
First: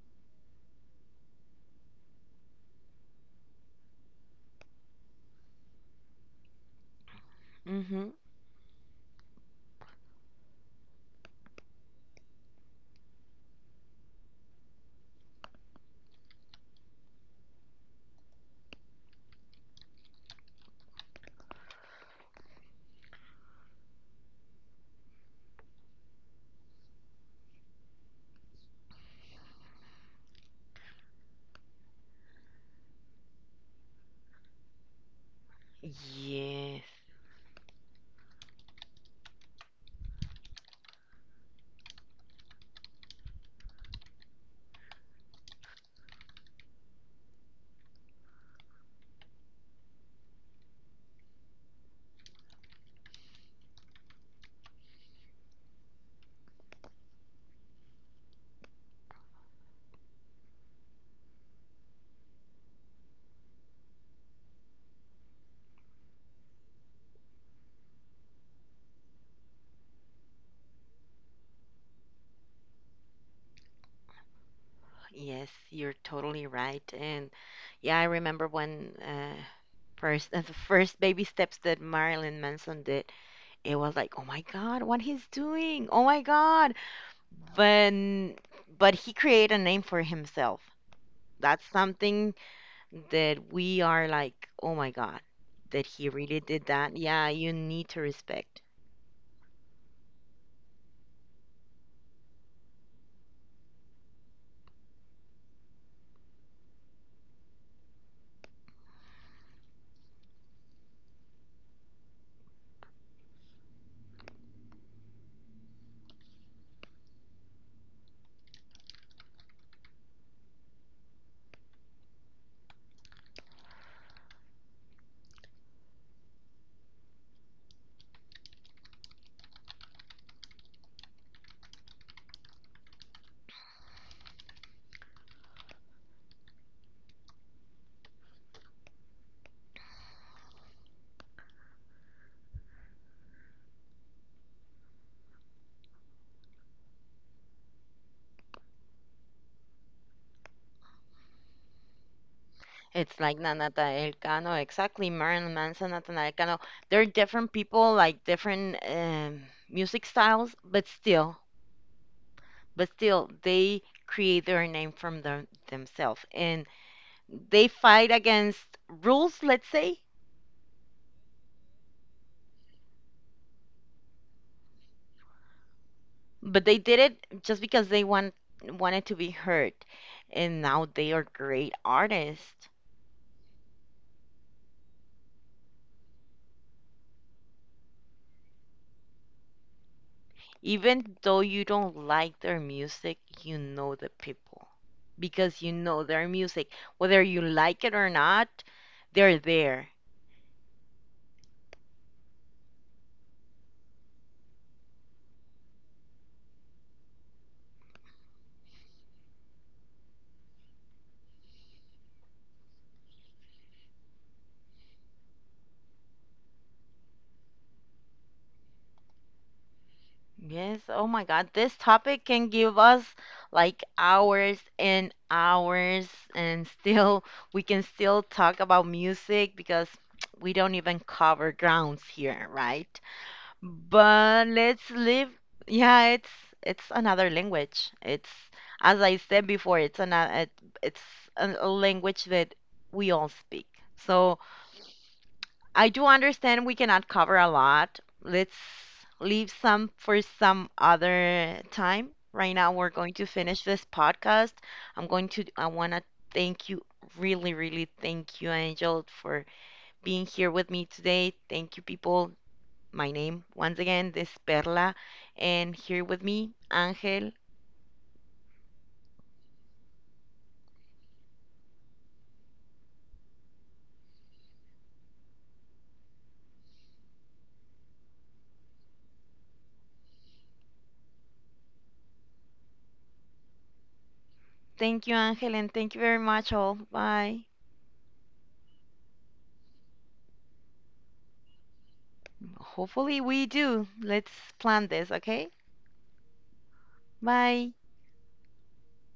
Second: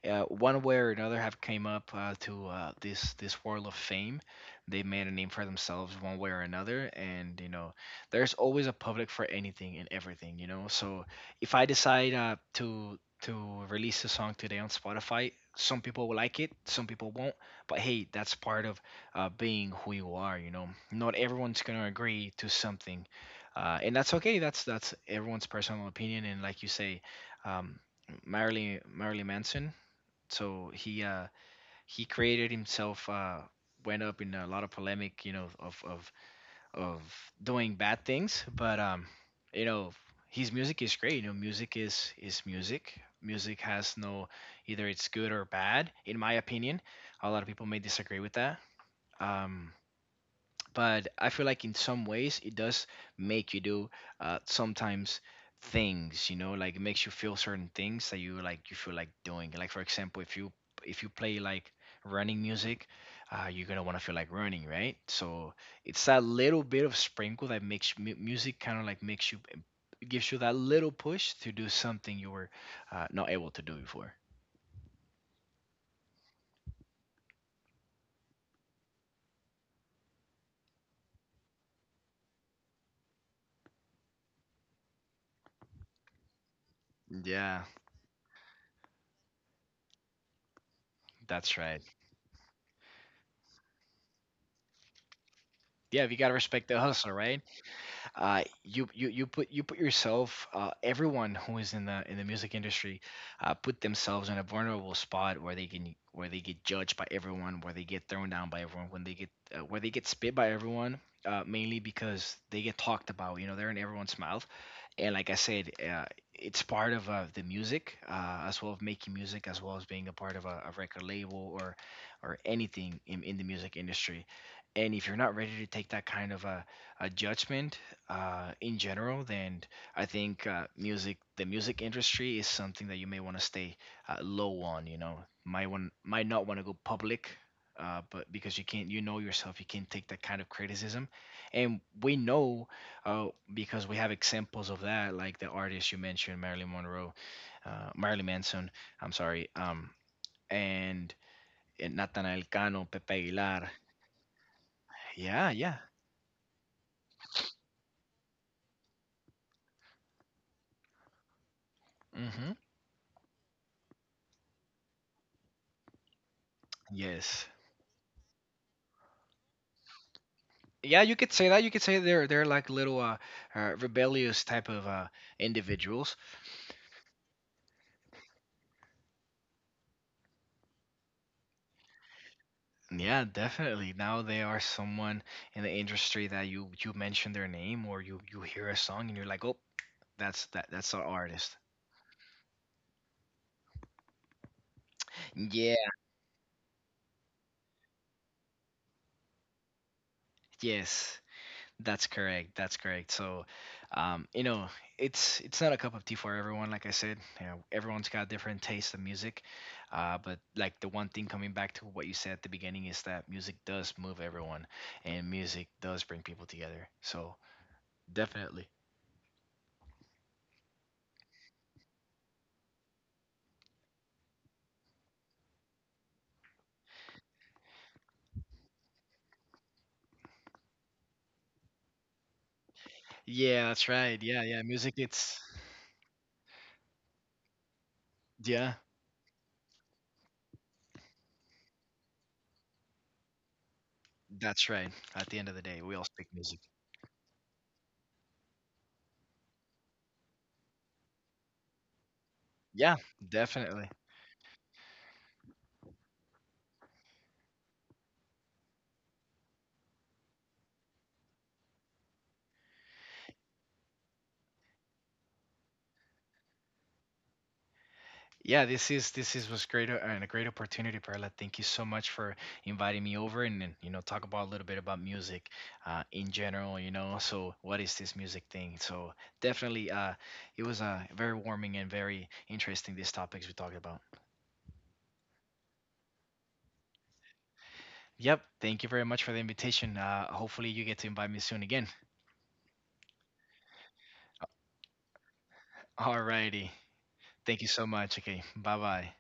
Speaker 2: uh, one way or another, have came up uh, to, uh, this this world of fame. They made a name for themselves one way or another, and, you know,
Speaker 1: Hmm.
Speaker 2: there's always a public for anything and everything. You know, so if I decide, uh, to to release a song today on Spotify, some people will like it, some people won't. But hey, that's part of, uh, being who you are. You know, not everyone's gonna agree to something. Uh, and that's okay. That's that's everyone's personal opinion. And like you say, um, Marilyn Marilyn Manson, so he, uh he created himself, uh went up in a lot of polemic, you know of of
Speaker 1: Yes,
Speaker 2: of doing bad things, but, um you know his music is great. You know, music is is music. Music has no, either it's good or bad, in my opinion. A lot of people may disagree with that, um but I feel like in some ways it does make you do, uh, sometimes, things, you know, like it makes you feel certain things that you, like, you feel like doing. Like, for example, if you if you play like running music, uh, you're gonna want to feel like running, right? So, it's that little bit of sprinkle that makes mu- music kind of like makes you, gives you that little push to do something you were, uh, not able to do before.
Speaker 1: yes, you're totally right. And yeah, I remember when uh, first uh, the first baby steps that Marilyn Manson did, it was like, oh my God, what he's doing! Oh my God.
Speaker 2: Yeah,
Speaker 1: But but he created a name for himself.
Speaker 2: that's
Speaker 1: That's
Speaker 2: right.
Speaker 1: something that we are like, oh my God, that
Speaker 2: Yeah,
Speaker 1: he
Speaker 2: you gotta
Speaker 1: really did
Speaker 2: respect the
Speaker 1: that.
Speaker 2: hustle,
Speaker 1: Yeah,
Speaker 2: right?
Speaker 1: you need to
Speaker 2: uh,
Speaker 1: respect.
Speaker 2: you you you put you put yourself, uh, everyone who is in the in the music industry, uh, put themselves in a vulnerable spot where they can where they get judged by everyone, where they get thrown down by everyone, when they get uh, where they get spit by everyone, uh, mainly because they get talked about, you know they're in everyone's mouth. And like I said, uh, it's part of, uh, the music, uh, as well as making music, as well as being a part of, a, a record label, or or anything in, in the music industry. And if you're not ready to take that kind of, a, a judgment, uh, in general, then I think, uh, music, the music industry, is something that you may want to stay, uh, low on. You know, might want, might not want to go public, uh, but because you can't, you know yourself, you can't take that kind of criticism, and we know, uh, because we have examples of that, like the artist you mentioned, Marilyn Monroe, uh, Marilyn Manson. I'm sorry, um, and, and Nathaniel Cano, Pepe
Speaker 1: It's like
Speaker 2: Aguilar.
Speaker 1: Na- Cano, exactly.
Speaker 2: Yeah,
Speaker 1: Marilyn
Speaker 2: yeah.
Speaker 1: Manson, Nathaniel Cano. They're different people, like different um, music styles, but still,
Speaker 2: Hmm.
Speaker 1: but still, they create their name from them, themselves, and
Speaker 2: Yes.
Speaker 1: they fight against rules, let's say.
Speaker 2: Yeah, you could say that. You could say they're they're like little uh, uh rebellious type of uh individuals.
Speaker 1: But they did it just because they want wanted to be heard, and now they are great artists.
Speaker 2: Yeah, definitely. Now they are someone in the industry that you you mention their name, or you you hear a song, and you're like, "Oh, that's that that's an
Speaker 1: Even though
Speaker 2: artist."
Speaker 1: you don't like their music, you know the people because
Speaker 2: Yeah,
Speaker 1: you know their music. Whether you like it or not, they're there.
Speaker 2: yes. That's correct. That's correct. So, um, you know, it's it's not a cup of tea for everyone. Like I said, you know, everyone's got different taste of music. Uh, but, like, the one thing coming back to what you said at the beginning is that music does move everyone, and music does bring people together. So definitely.
Speaker 1: Yes, oh my God, this topic can give us like hours and hours, and still we can still talk about music because we don't even cover grounds here, right?
Speaker 2: Yeah, that's right. Yeah,
Speaker 1: But
Speaker 2: yeah.
Speaker 1: let's
Speaker 2: Music.
Speaker 1: leave.
Speaker 2: It's
Speaker 1: Yeah, it's it's another language. It's,
Speaker 2: Yeah.
Speaker 1: as I said before, it's another it, it's a, a language that we all speak. So
Speaker 2: That's right. At the end of the day, we
Speaker 1: I
Speaker 2: all
Speaker 1: do
Speaker 2: speak music.
Speaker 1: understand we cannot cover a lot. Let's leave some for some other time. Right now,
Speaker 2: Yeah,
Speaker 1: we're going to finish this
Speaker 2: definitely.
Speaker 1: podcast. I'm going to I want to thank you, really, really thank you, Angel, for being here with me today. Thank you, people, my name. Once again, this is Perla, and here with me, Angel.
Speaker 2: Yeah, this is this is was great, uh, and a great opportunity, Perla. Thank you so much for inviting me over, and, and you know talk about a little bit about music uh, in general. You know, so what is this music thing? So definitely, uh, it was uh, very warming and very interesting, these topics we talked about.
Speaker 1: Thank you, Angel, and thank you very much, all. Bye.
Speaker 2: Yep, thank you very much for the invitation. Uh, hopefully, you get to invite me soon again.
Speaker 1: Hopefully, we do. Let's plan this, okay?
Speaker 2: Alrighty, thank you
Speaker 1: Bye.
Speaker 2: so much. Okay, bye bye.